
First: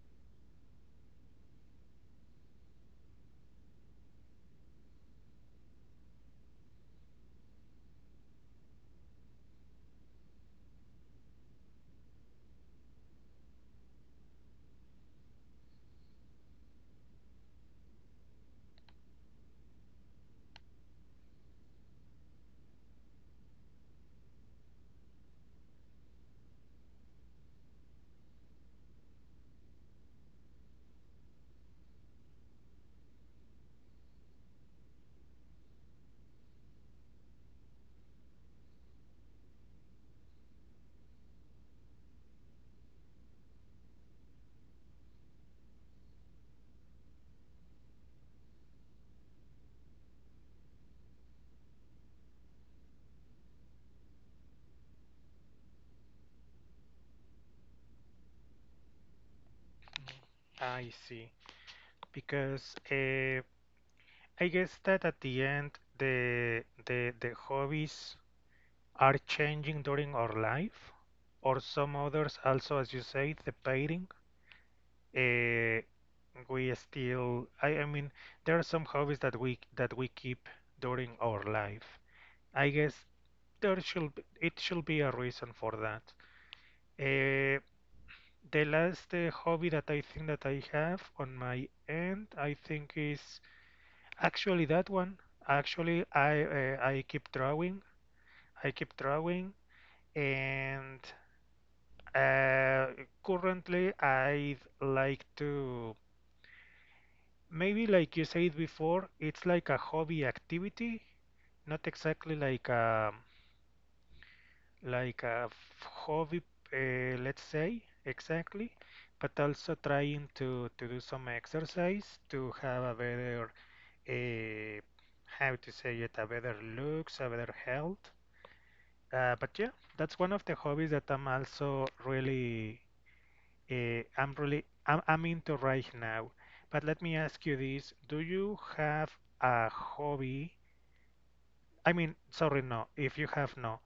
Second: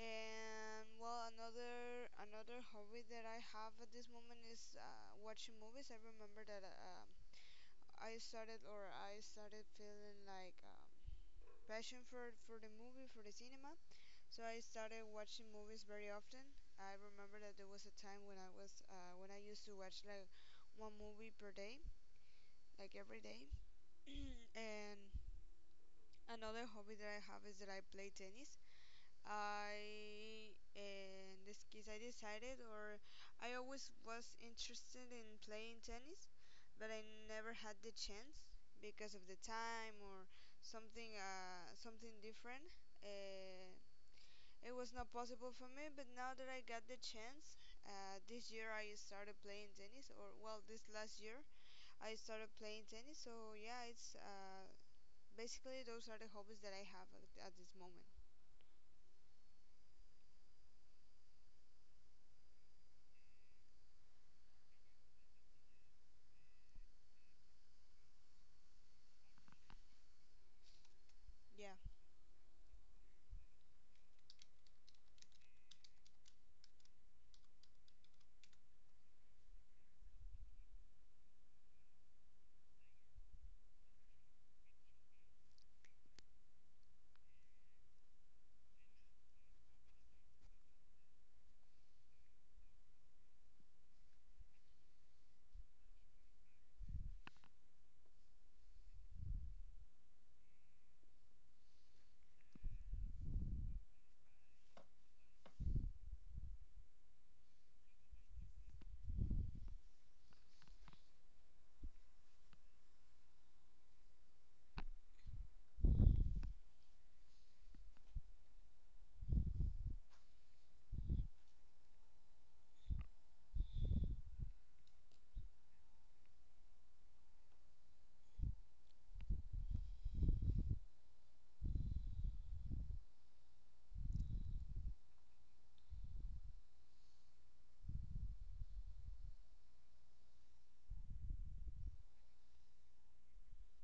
Speaker 2: And well, another another hobby that I have at this moment is watching movies. I remember that I started or I started feeling like passion for the movie for the cinema. So I started watching movies very often. I remember that there was a time when I was when I used to watch like one movie per day, like every day. And another hobby that I have is that I play tennis. I in this case I decided or I always was interested in playing tennis, but I never had the chance because of the time or something something different. Uh, It was not possible for me, but now that I got the chance this year I started playing tennis, or well, this last year I started playing tennis. So yeah, it's basically those are the hobbies that I have at this moment.
Speaker 1: I see. Because I guess that at the end, the hobbies are changing during our life, or
Speaker 2: Yeah.
Speaker 1: some others also, as you say, the painting. Uh, we still, I mean, there are some hobbies that we keep during our life. I guess it should be a reason for that. Uh, the last hobby that I think that I have on my end, I think is actually that one. Actually, I keep drawing. I keep drawing, and uh, currently I like to maybe, like you said before, it's like a hobby activity, not exactly like a hobby, let's say, exactly, but also trying to do some exercise to have a better, uh, how to say it, a better looks, a better health. But yeah, that's one of the hobbies that I'm also really, I'm into right now. But let me ask you this: Do you have a hobby? I mean, sorry, no. If you have no,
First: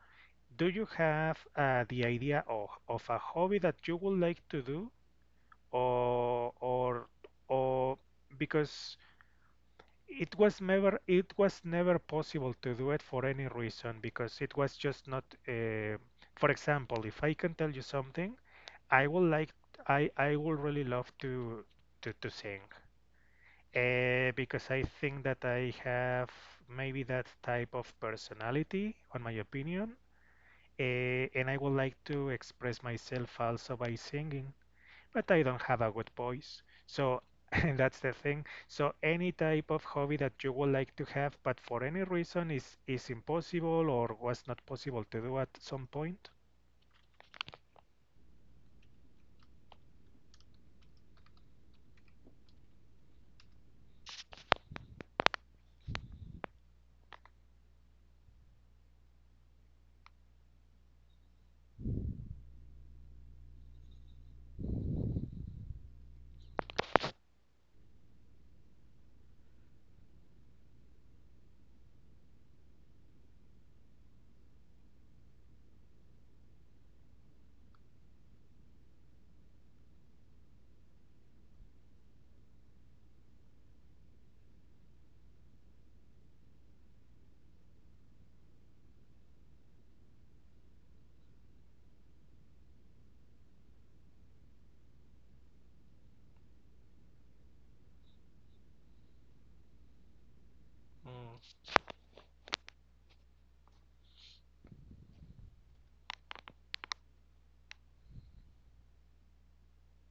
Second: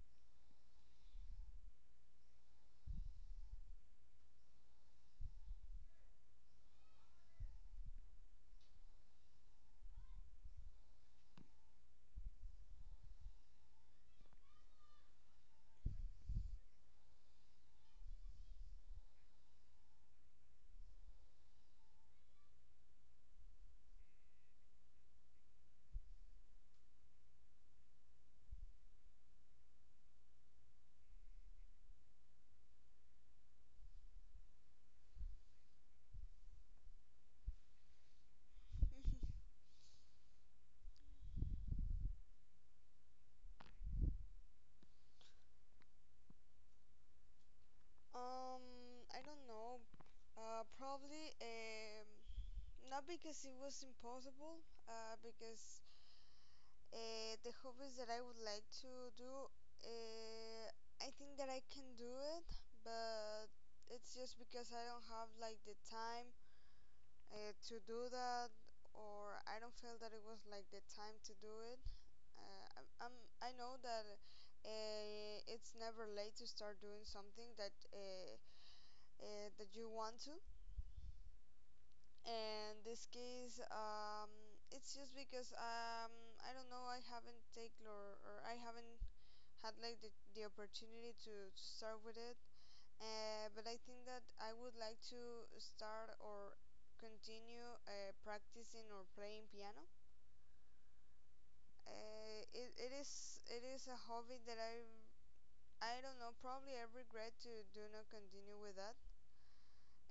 Speaker 1: do you have the idea of a hobby that you would like to do, or or or because it was never possible to do it for any reason because it was just not. For example, if I can tell you something, I would like I would really love to sing, because I think that I have maybe that type of personality, on my opinion, and I would like to express myself also by singing, but I don't have a good voice. So and that's the thing. So any type of hobby that you would like to have, but for any reason is impossible or was not possible to do at some point.
Speaker 2: um, I don't know. Probably not because it was impossible, because the hobbies that I would like to do, uh, I think that I can do it, but it's just because I don't have like the time to do that, or I don't feel that it was like the time to do it. I know that it's never late to start doing something that that you want to. And this case, it's just because I don't know, I haven't taken or I haven't had like the opportunity to start with it. But I think that I would like to start or continue practicing or playing piano.
Speaker 1: Mm.
Speaker 2: It is a hobby that I don't know, probably I regret to do not continue with that.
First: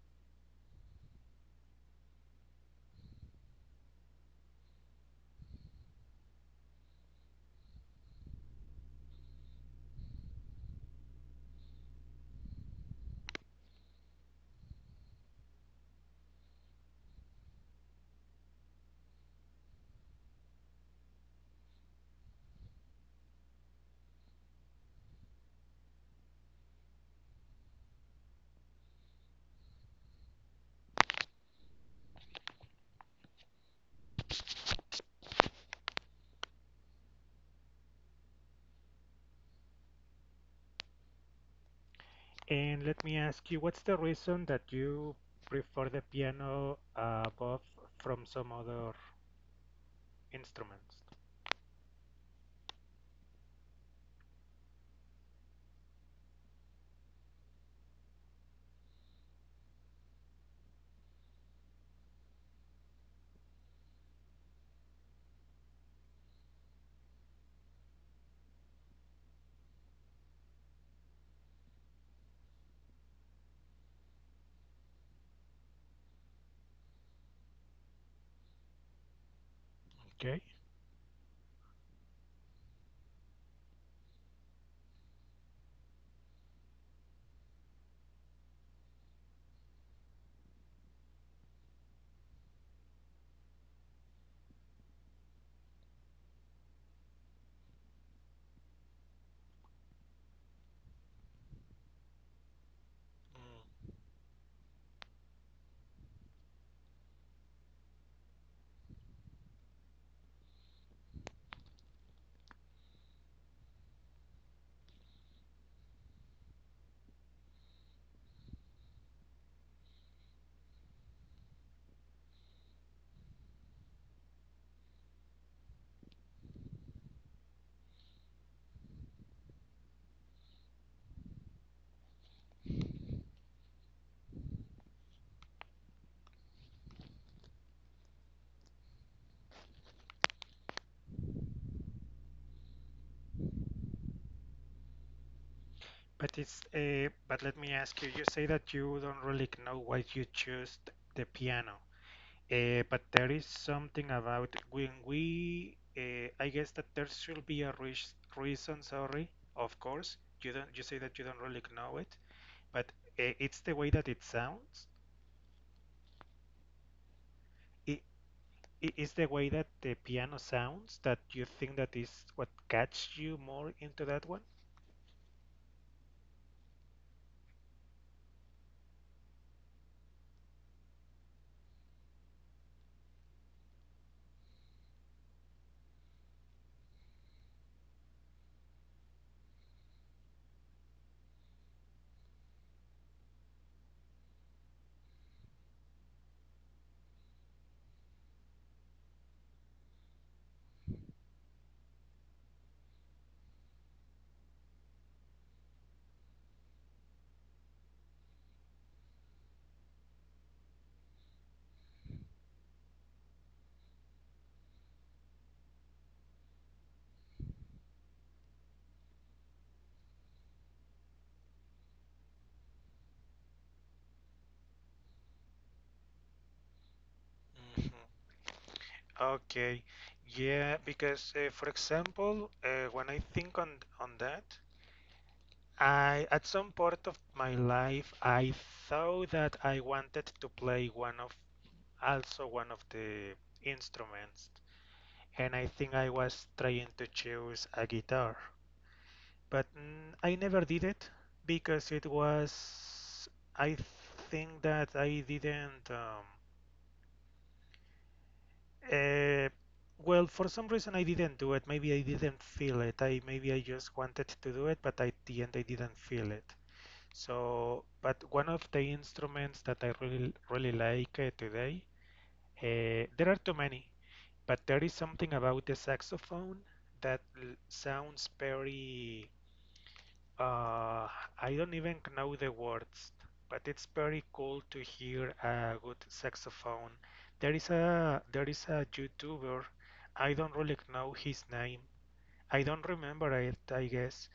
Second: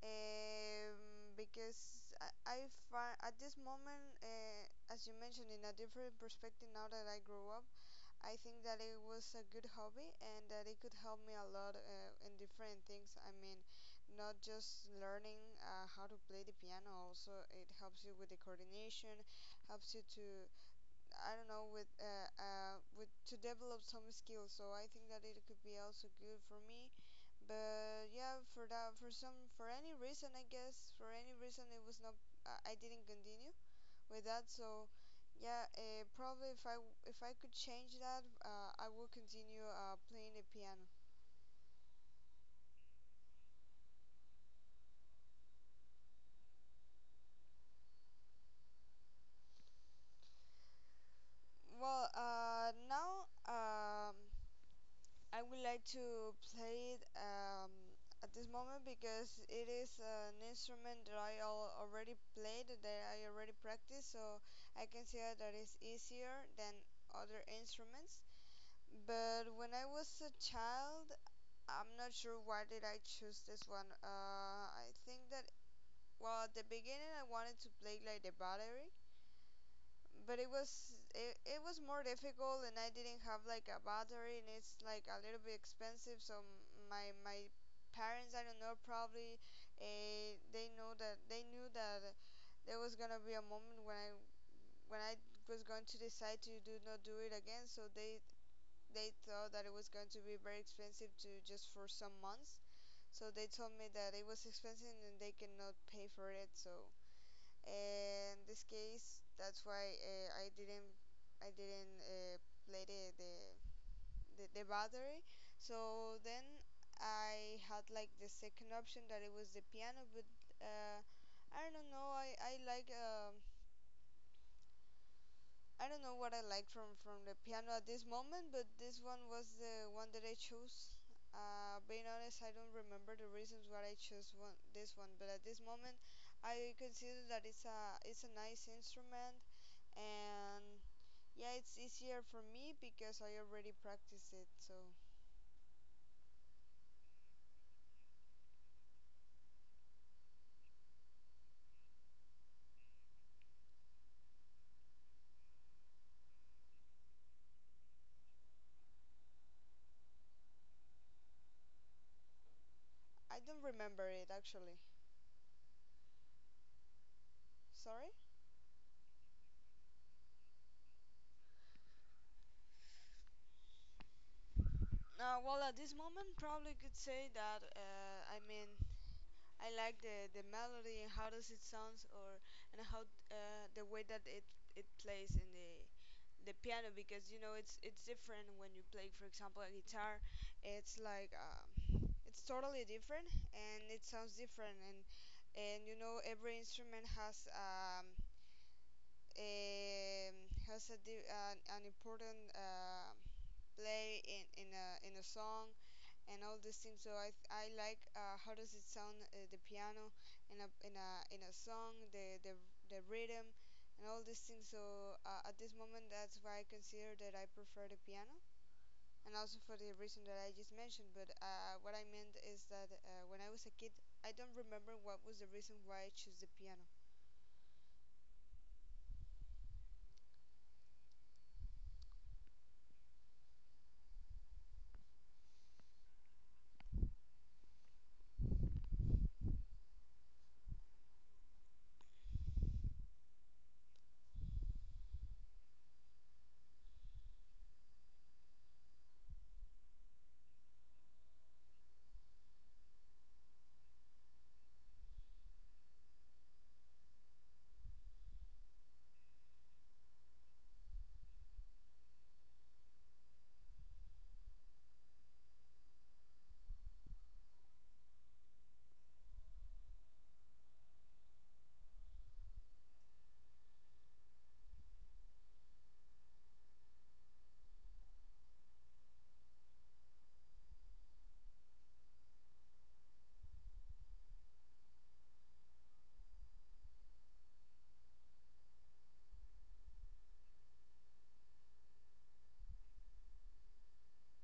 Speaker 2: Because I find at this moment as you mentioned in a different perspective, now that I grew up, I think that it was a good hobby and that it could help me a lot in different things. I mean, not just learning how to play the piano, also it helps you with the coordination, helps you to, I don't know, with to develop some skills. So I think that it could be also good for me. But yeah, for that, for some, for any reason, I guess, for any reason, it was not. I didn't continue with that. So yeah, probably if I could change that, I would continue playing the piano.
Speaker 1: And let me ask you, what's the reason that you prefer the piano above from some other instruments?
Speaker 2: Well, now I would like to play it at this moment because it is an instrument that I already played, that I already practiced, so I consider that it's easier than other instruments. But when I was a child, I'm not sure why did I choose this one. I think that well, at the beginning, I wanted to play like the battery, but
Speaker 1: Okay.
Speaker 2: it was more difficult, and I didn't have like a battery, and it's like a little bit expensive. So my parents, I don't know, probably they knew that there was gonna be a moment when I was going to decide to do not do it again. So they thought that it was going to be very expensive to just for some months. So they told
Speaker 1: Mm.
Speaker 2: me that it was expensive and they cannot pay for it. So in this case that's why I didn't play the the battery. So then I had like the second option that it was the piano, but uh, I don't know, I like I don't know what I like from the piano at this moment, but this one was the one that I chose. Being honest, I don't remember the reasons why I chose one this one, but at this moment, I consider that it's a nice instrument, and yeah, it's easier for me because I already practiced it. So
Speaker 1: But it's but let me ask you. You say that you don't really know why you choose the piano, but there is something about when we. I guess that there should be a re reason. Sorry, of course. You don't. You say that you don't really know it, but
Speaker 2: I don't
Speaker 1: it's the way
Speaker 2: remember
Speaker 1: that it
Speaker 2: it actually.
Speaker 1: sounds. It,
Speaker 2: Sorry.
Speaker 1: it is the way that the piano sounds that you think that is what catches you more into that one.
Speaker 2: Well, at this moment, probably could say that I mean, I like the melody and how does it sounds, or and how the way that it plays in the piano, because you know it's different when you play for example a guitar. It's like it's totally different and it sounds different. And you know every instrument has a an important play in a song and all these things. So I like how does it sound the piano in a song, the rhythm and all these things. So at this moment, that's why I consider that I prefer the piano, and also for the reason that I just mentioned. But what I meant is that when I was a kid, I don't remember what was the reason why I chose the piano.
Speaker 1: Mhm. Okay, yeah, because for example, when I think on that, I at some part of my life I thought that I wanted to play one of also one of the instruments, and I think I was trying to choose a guitar, but I never did it because it was I think that I didn't Uh, for some reason I didn't do it. Maybe I didn't feel it. I maybe I just wanted to do it, but at the end I didn't feel it. So, but one of the instruments that I really really like today, there are too many, but there is something about the saxophone that sounds very uh, I don't even know the words, but it's very cool to hear a good saxophone. There is a YouTuber. I don't really know his name. I don't remember it, I guess.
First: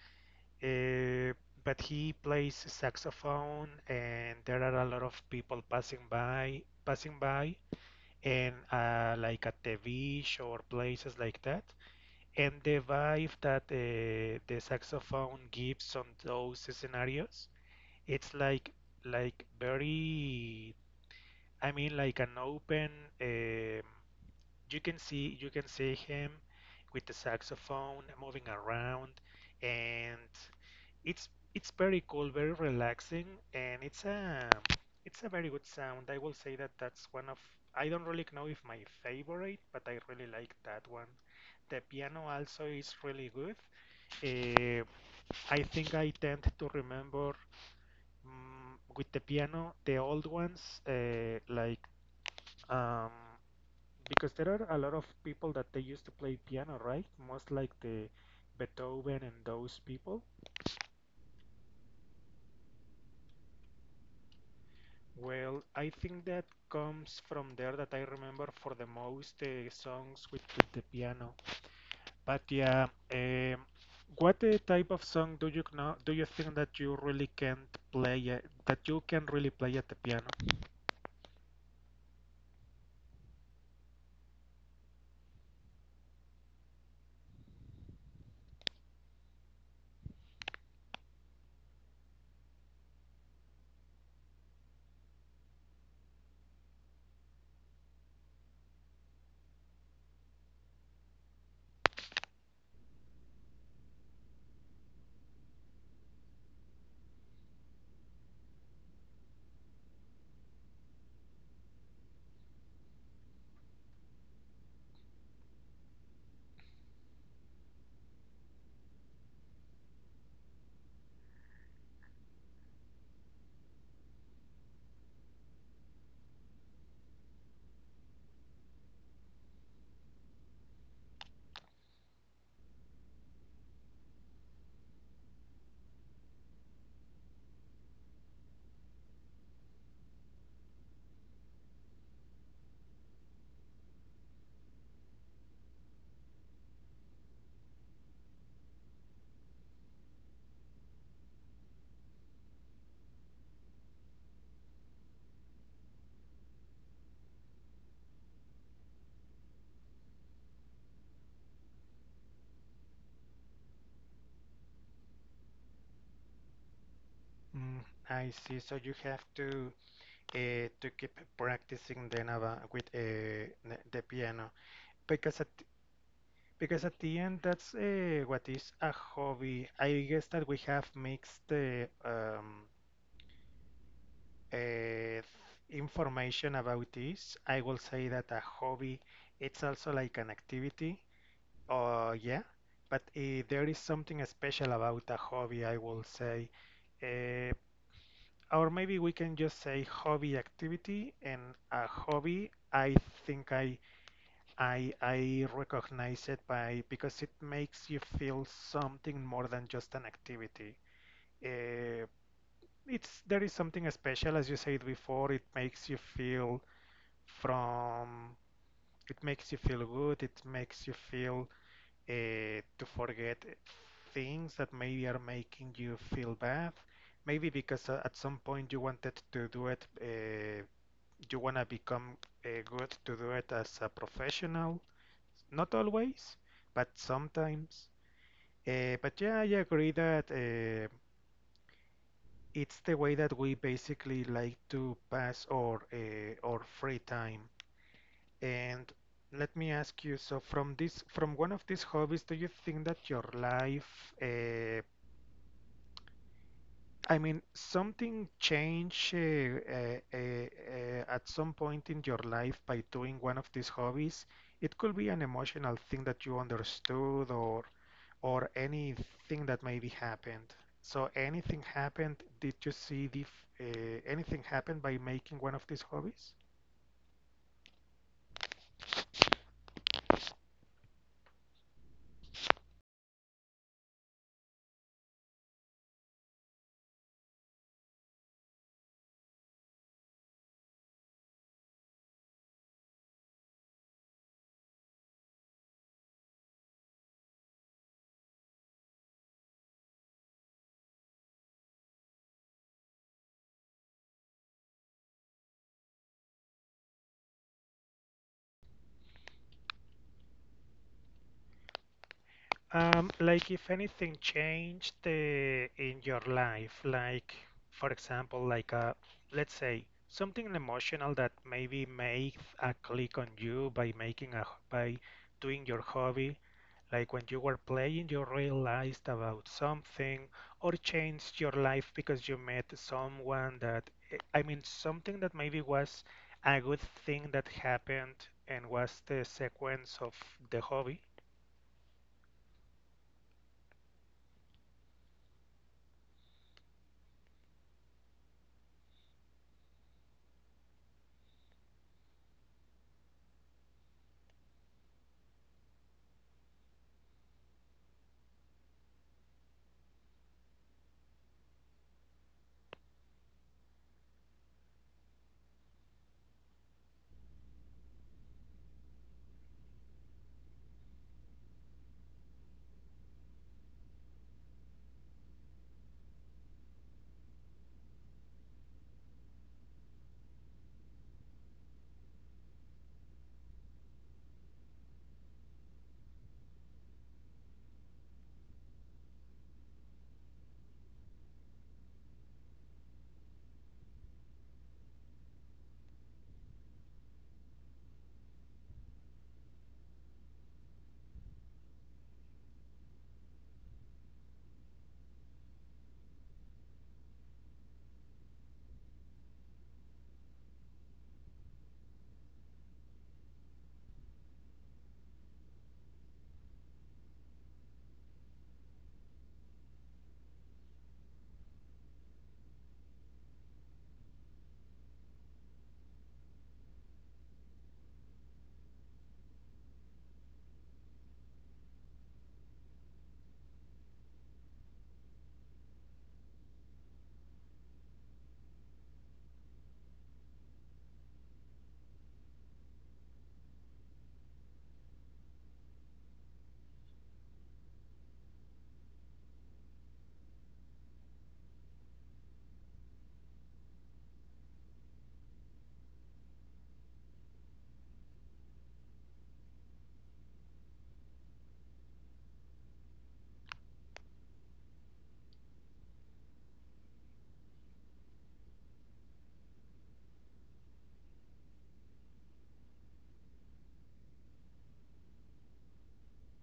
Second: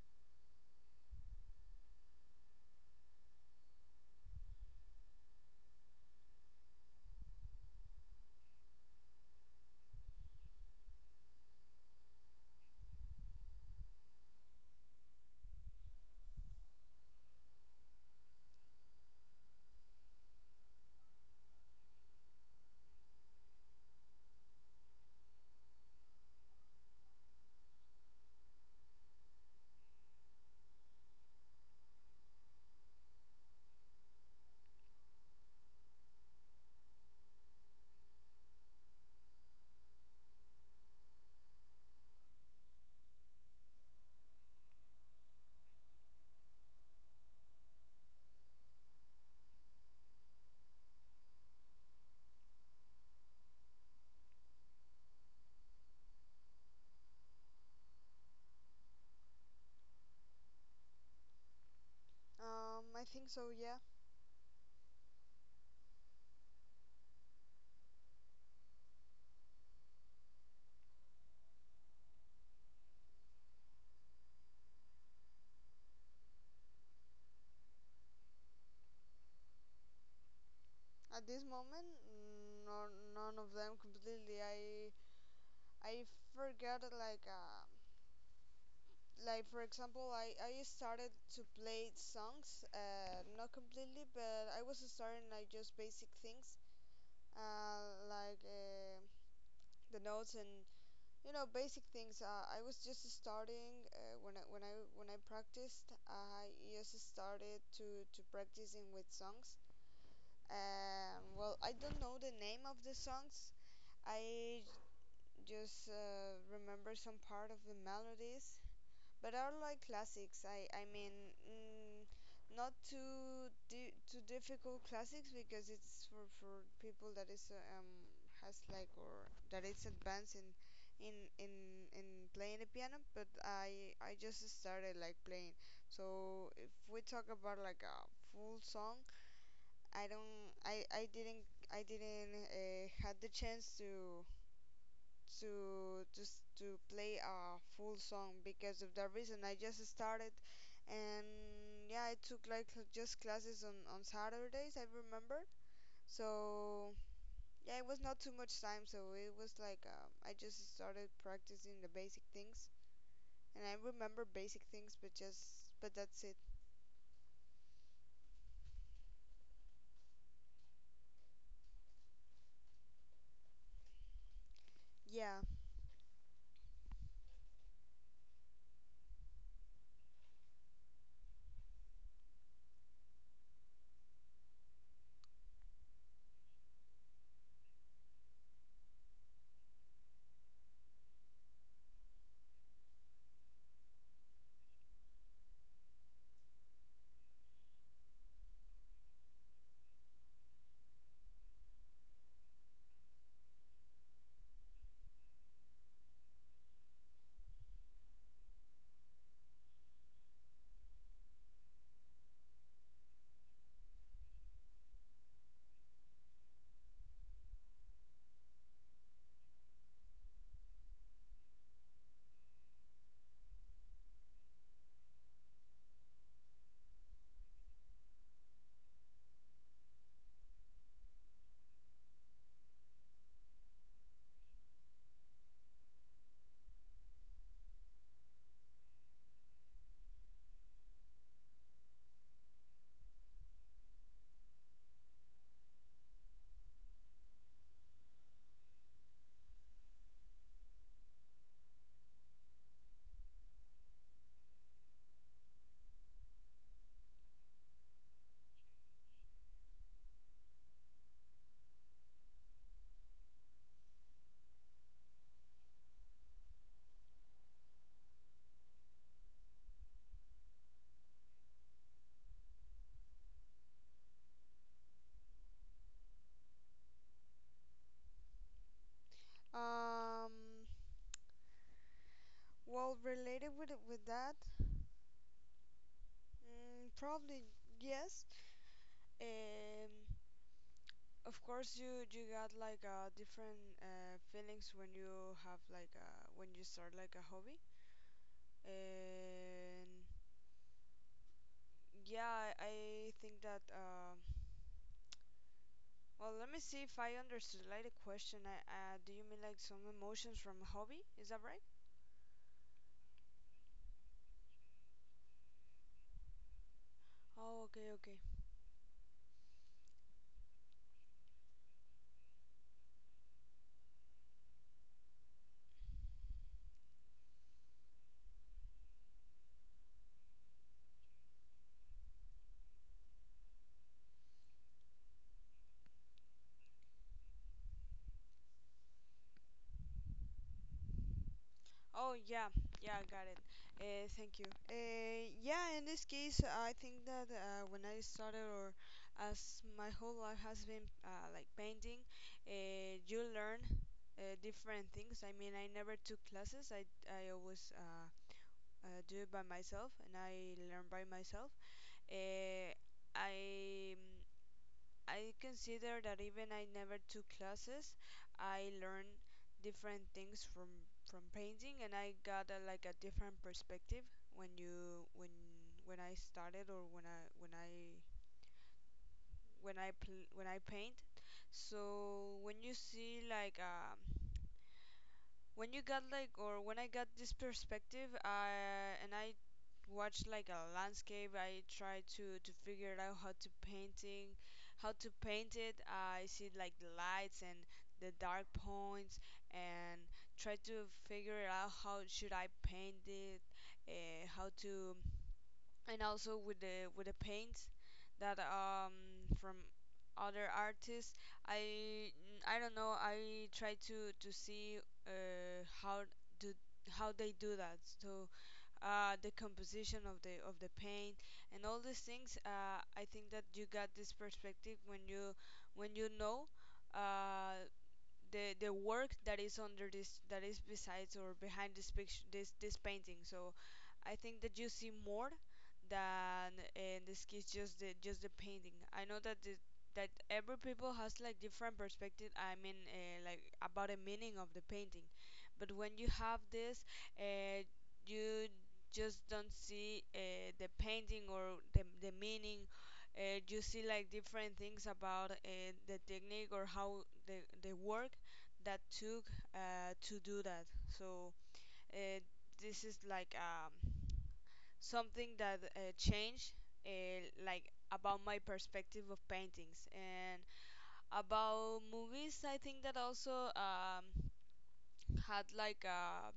Speaker 1: Uh, but he plays saxophone, and there are a lot of people passing by, passing by, and like at the beach or places like that, and the vibe that the saxophone gives on those scenarios, it's like very, I mean, like an open um, you can see him with the saxophone moving around, and it's it's very cool, very relaxing, and it's a very good sound. I will say that that's one of, I don't really know if my favorite, but I really like that one. The piano also is really good. uh, I think I tend to remember with the piano the old ones, um, because there are a lot of people that they used to play piano, right? Most like the Beethoven and those people.
Speaker 2: I think so. Yeah.
Speaker 1: Well, I think that comes from there that I remember for the most songs with the piano. But yeah, um, what type of song do you know? Do you think that you really can't play that you can really play at the piano?
Speaker 2: At this moment, mm, no, none of them completely. I forgot like for example I started to play songs not completely, but I was starting like just basic things, uh, like uh, the notes and you know basic things. I was just starting when I practiced. I just started to practicing with songs. Well, I don't know the name of the songs. I just remember some part of the melodies, but I like classics. I mean, mm, not too difficult classics, because it's for people that is has like, or that is advanced in in in playing the piano. But I just started like playing. So if we talk about like a full song, I didn't I didn't had the chance to just to play a full song because of that reason. I just started, and yeah, I took like just classes on Saturdays, I remember. So yeah, it was not too much time. So it was like I just started practicing the basic things, and I remember basic things, but just but that's it.
Speaker 1: Mm, I see. So you have to keep practicing then about with the piano because
Speaker 2: Yeah,
Speaker 1: at, because at the end, that's what is a hobby. I guess that we have mixed uh, th- information about this. I will say that a hobby, it's also like an activity. Yeah, but there is something special about a hobby, I will say. Uh, or maybe we can just say hobby activity and a hobby. I think I recognize it by because it makes you feel something more than just an activity. Uh, it's there is something special, as you said before. It makes you feel from, it makes you feel good. It makes you feel to forget things that maybe are making you feel bad. Maybe because at some point you wanted to do it, you wanna become good to do it as a professional, not always, but sometimes. But yeah, I agree that it's the way that we basically like to pass our free time. And let me ask you, so from this, from one of these hobbies, do you think that your life I mean, something change at some point in your life by doing one of these hobbies. It could be an emotional thing that you understood or anything that maybe happened. So anything happened, did you see the, anything happen by making one of these hobbies?
Speaker 2: um well, related with that, mm, probably yes. um Of course, you got like different feelings when you have like when you start like a hobby. And yeah, I think that well, let me see if I understood like the question. Do you mean like some emotions from a hobby? Is that right?
Speaker 1: Like if anything changed in your life, like
Speaker 2: Oh,
Speaker 1: for
Speaker 2: okay, okay.
Speaker 1: example, like let's say something emotional that maybe made a click on you by making a by doing your hobby, like when you were playing, you realized about something or changed your life because you met someone that eh, I mean something that maybe was a good thing that happened and was the sequence of the hobby.
Speaker 2: Oh yeah, yeah, I got it. Thank you. Yeah, in this case, I think that when I started, or as my whole life has been like painting, you learn different things. I mean, I never took classes. I always do it by myself, and I learn by myself. Uh, I I consider that even I never took classes, I learned different things from painting, and I got a, like a different perspective when you when I started, or when I paint. So when you see like when you got like or when I got this perspective, and I watched like a landscape. I tried to figure it out how to painting, how to paint it. I see like the lights and the dark points, and try to figure it out how should I paint it, how to and also with the paints that from other artists. I i don't know, I try to see uh how do how they do that. So the composition of the paint and all these things. I think that you got this perspective when you know uh the work that is under this, that is besides or behind this picture, this painting. So I think that you see more than in this case just the painting. I know that the that every people has like different perspective, I mean like about the meaning of the painting. But when you have this, uh, you just don't see the painting or the meaning. You see like different things about the technique or how the work that took to do that. So uh, this is like something that changed like about my perspective of paintings. And about movies, I think that also had like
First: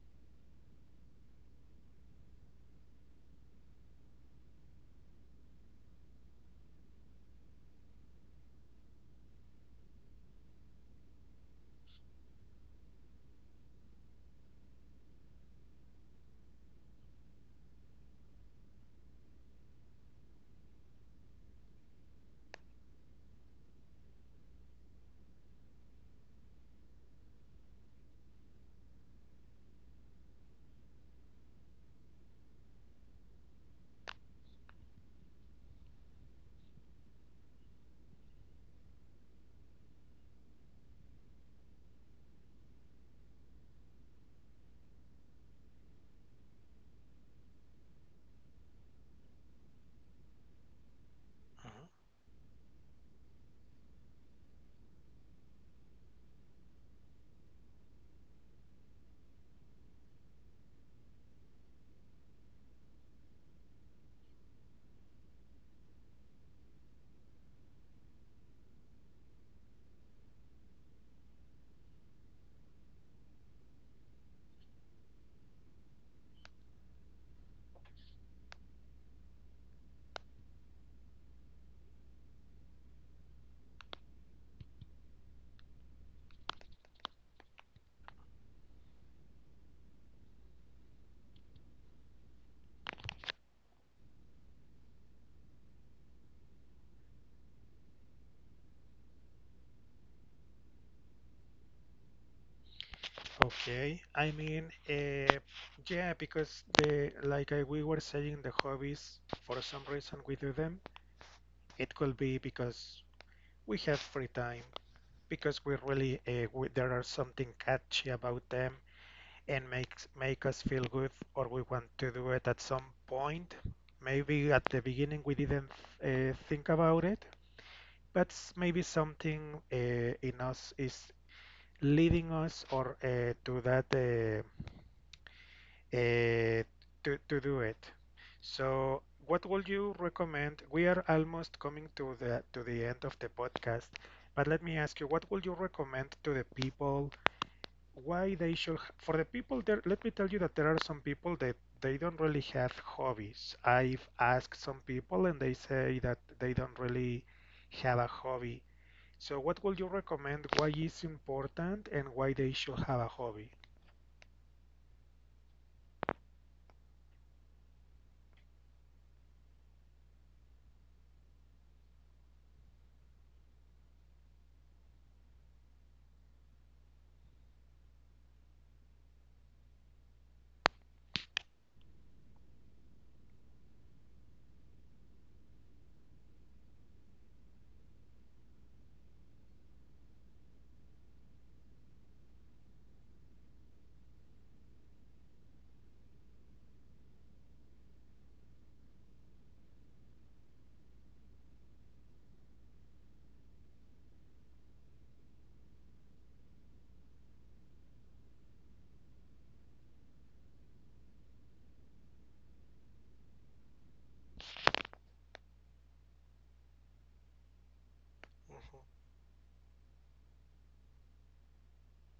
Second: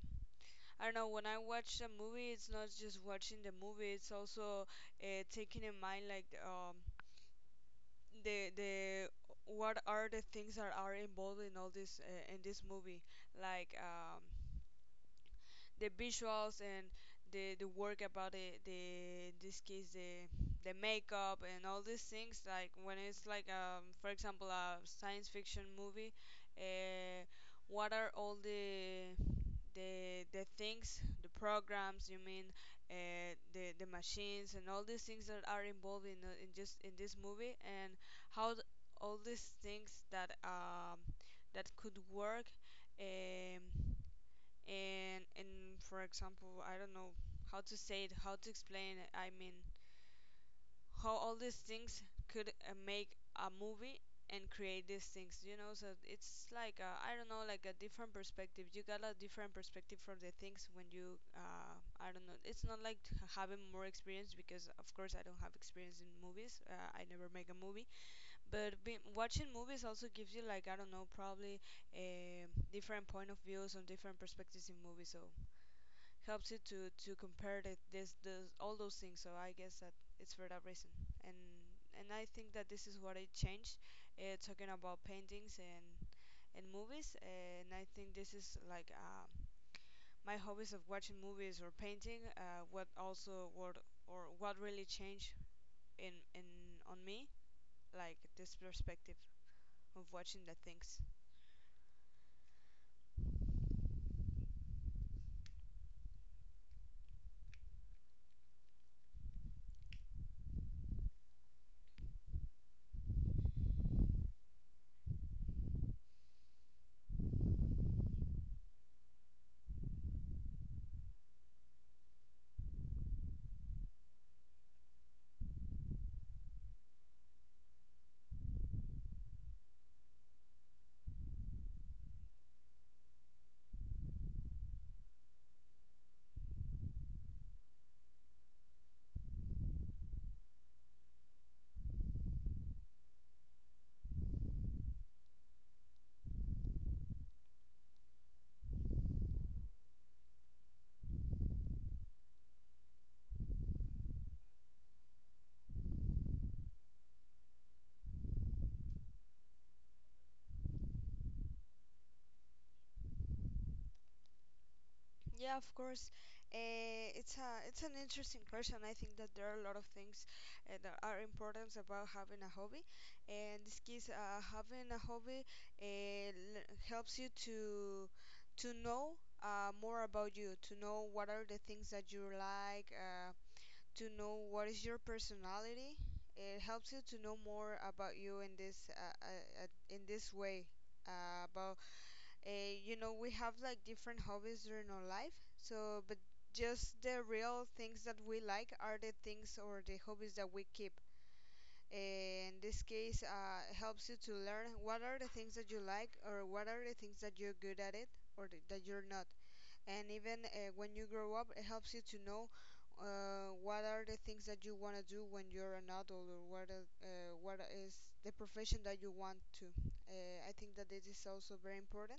Speaker 2: I don't know. When I watch a movie, it's not just watching the movie. It's also taking in mind like the what are the things that are involved in all this in this movie, like The visuals and the work about it, the in this case the makeup and all these things, like when it's like for example a science fiction movie. uh, what are all the things, the programs you mean, the machines and all these things that are involved in in just in this movie, and how all these things that that could work. Um, and For example, I don't know how to say it, how to explain it, I mean how all these things could make a movie and create these things, you know. So it's like a, I don't know, like a different perspective. You got a different perspective from the things when you I don't know, it's not like having more experience, because of course I don't have experience in movies. I never make a movie, but being, watching movies also gives you like, I don't know, probably a different point of views on different perspectives in movies. So helps you to compare the all those things. So I guess that it's for that reason. And and I think that this is what I changed, talking about paintings and movies. And I think this is like my hobbies of watching movies or painting. What also what or what really changed in on me, like this perspective of watching the things.
Speaker 1: Okay, I mean, yeah, because the like I, we were saying, the hobbies for some reason we do them. It could be because we have free time, because we really we, there are something catchy about them and makes make us feel good, or we want to do it at some point. Maybe at the beginning we didn't think about it, but maybe something in us is leading us or to that. Uh, to do it. So, what would you recommend? We are almost coming to the end of the podcast, but let me ask you, what would you recommend to the people? Why they should for the people there? Let me tell you that there are some people that they don't really have hobbies. I've asked some people, and they say that they don't really have a hobby. So, what would you recommend? Why is important and why they should have a hobby?
Speaker 2: Yeah, of course. It's an interesting question. I think that there are a lot of things that are important about having a hobby. And this case, having a hobby helps you to know more about you, to know what are the things that you like, to know what is your personality. It helps you to know more about you in this way about uh, you know we have like different hobbies during our life. So but just the real things that we like are the things or the hobbies that we keep. Eh, in this case helps you to learn what are the things that you like or what are the things that you're good at it, or that you're not. And even when you grow up, it helps you to know what are the things that you want to do when you're an adult, or what is the profession
Speaker 1: Mhm,
Speaker 2: that you want to I think that this is also very important.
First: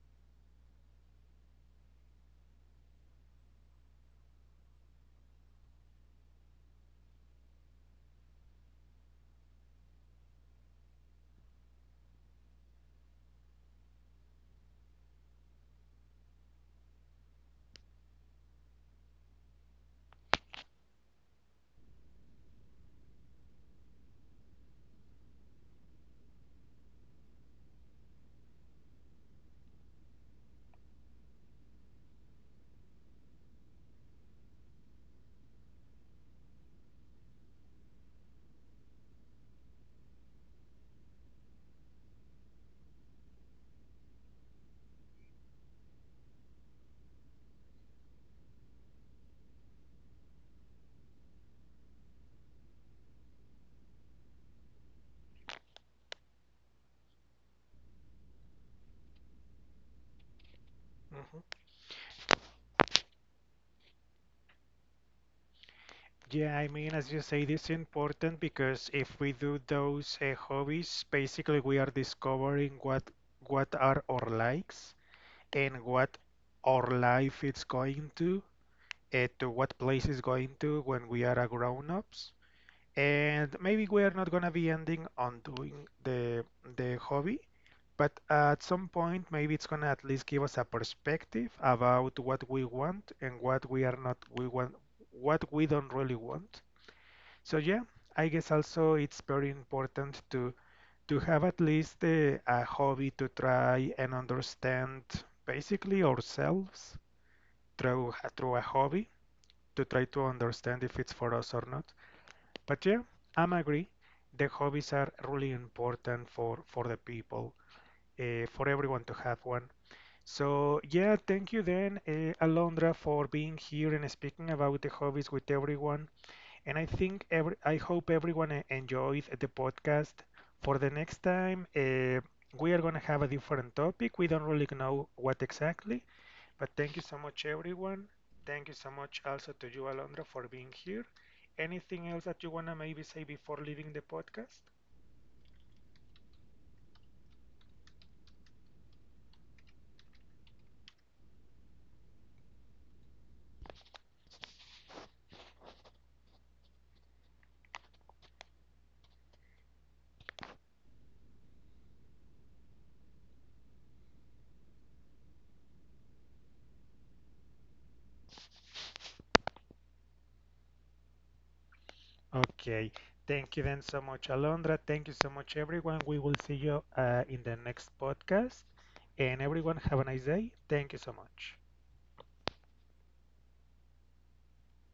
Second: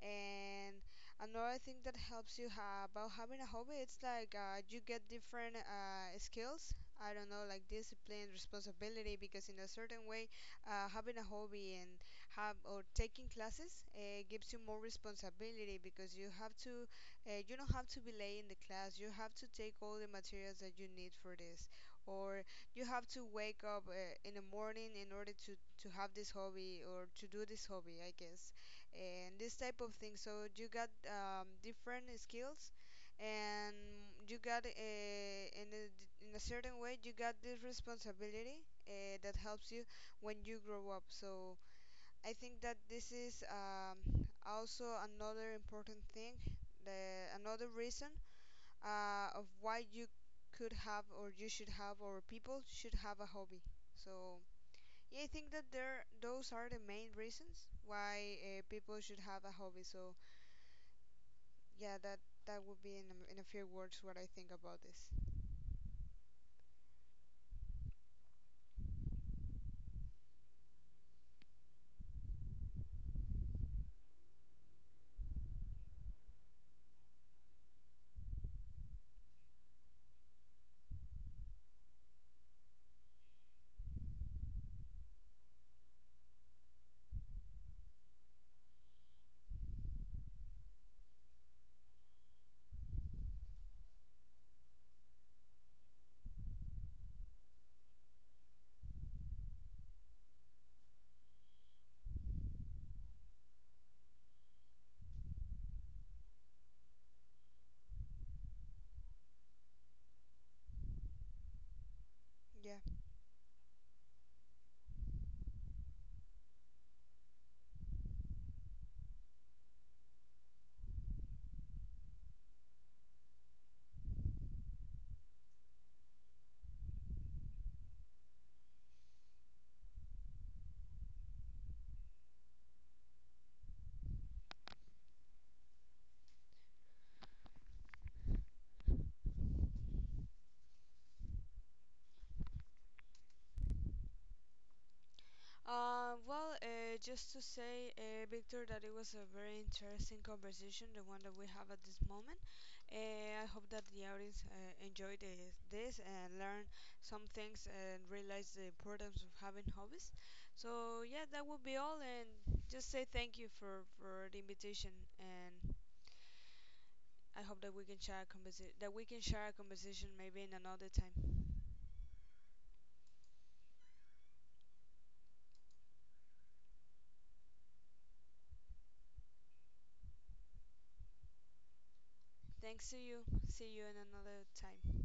Speaker 2: And another thing that helps you about having a hobby, it's like you get different skills, I don't know, like discipline, responsibility, because in a certain way, having a hobby and have or taking classes gives you more responsibility, because you have to you don't have to be late in the class, you have to take all the materials that you need for this, or you have to wake up in the morning in order to have this hobby or to do this hobby, I guess. And this type of thing. So you got different skills, and you got in a certain way, you got this responsibility that helps you when you grow up. So I think that this is also another important thing, another reason of why you could have, or you should have, or people should have a hobby. So yeah, I think that there those are the main reasons why people should have a hobby. So
Speaker 1: mhm.
Speaker 2: yeah, that would be in a few words what I think about this.
Speaker 1: Yeah, I mean, as you say, it's important because if we do those hobbies, basically we are discovering what are our likes and what our life is going to what place is going to when we are a grown-ups. And maybe we are not gonna be ending on doing the hobby, but at some point, maybe it's gonna at least give us a perspective about what we want and what we are not we want, what we don't really want. So yeah, I guess also it's very important to have at least a hobby to try and understand basically ourselves through a hobby to try to understand if it's for us or not.
Speaker 2: Yeah.
Speaker 1: But yeah, I'm agree. The hobbies are really important for the people, for everyone to have one. So yeah, thank you then, Alondra, for being here and speaking about the hobbies with everyone. And I think every, I hope everyone enjoys the podcast. For the next time, we are going to have a different topic. We don't really know what exactly, but thank you so much, everyone. Thank you so much also to you, Alondra, for being here. Anything else that you want to maybe say before leaving the podcast?
Speaker 2: Just to say, Victor, that it was a very interesting conversation, the one that we have at this moment. I hope that the audience enjoyed this and learned some things and realized the importance of having hobbies. So yeah, that would be all, and just say thank you for the invitation, and I hope that we can share a conversation maybe in another time.
Speaker 1: Okay. Thank you then so much, Alondra. Thank you so much, everyone. We will see you in the next podcast. And everyone, have a nice day. Thank you so much.
Speaker 2: Thanks to you. See you in another time.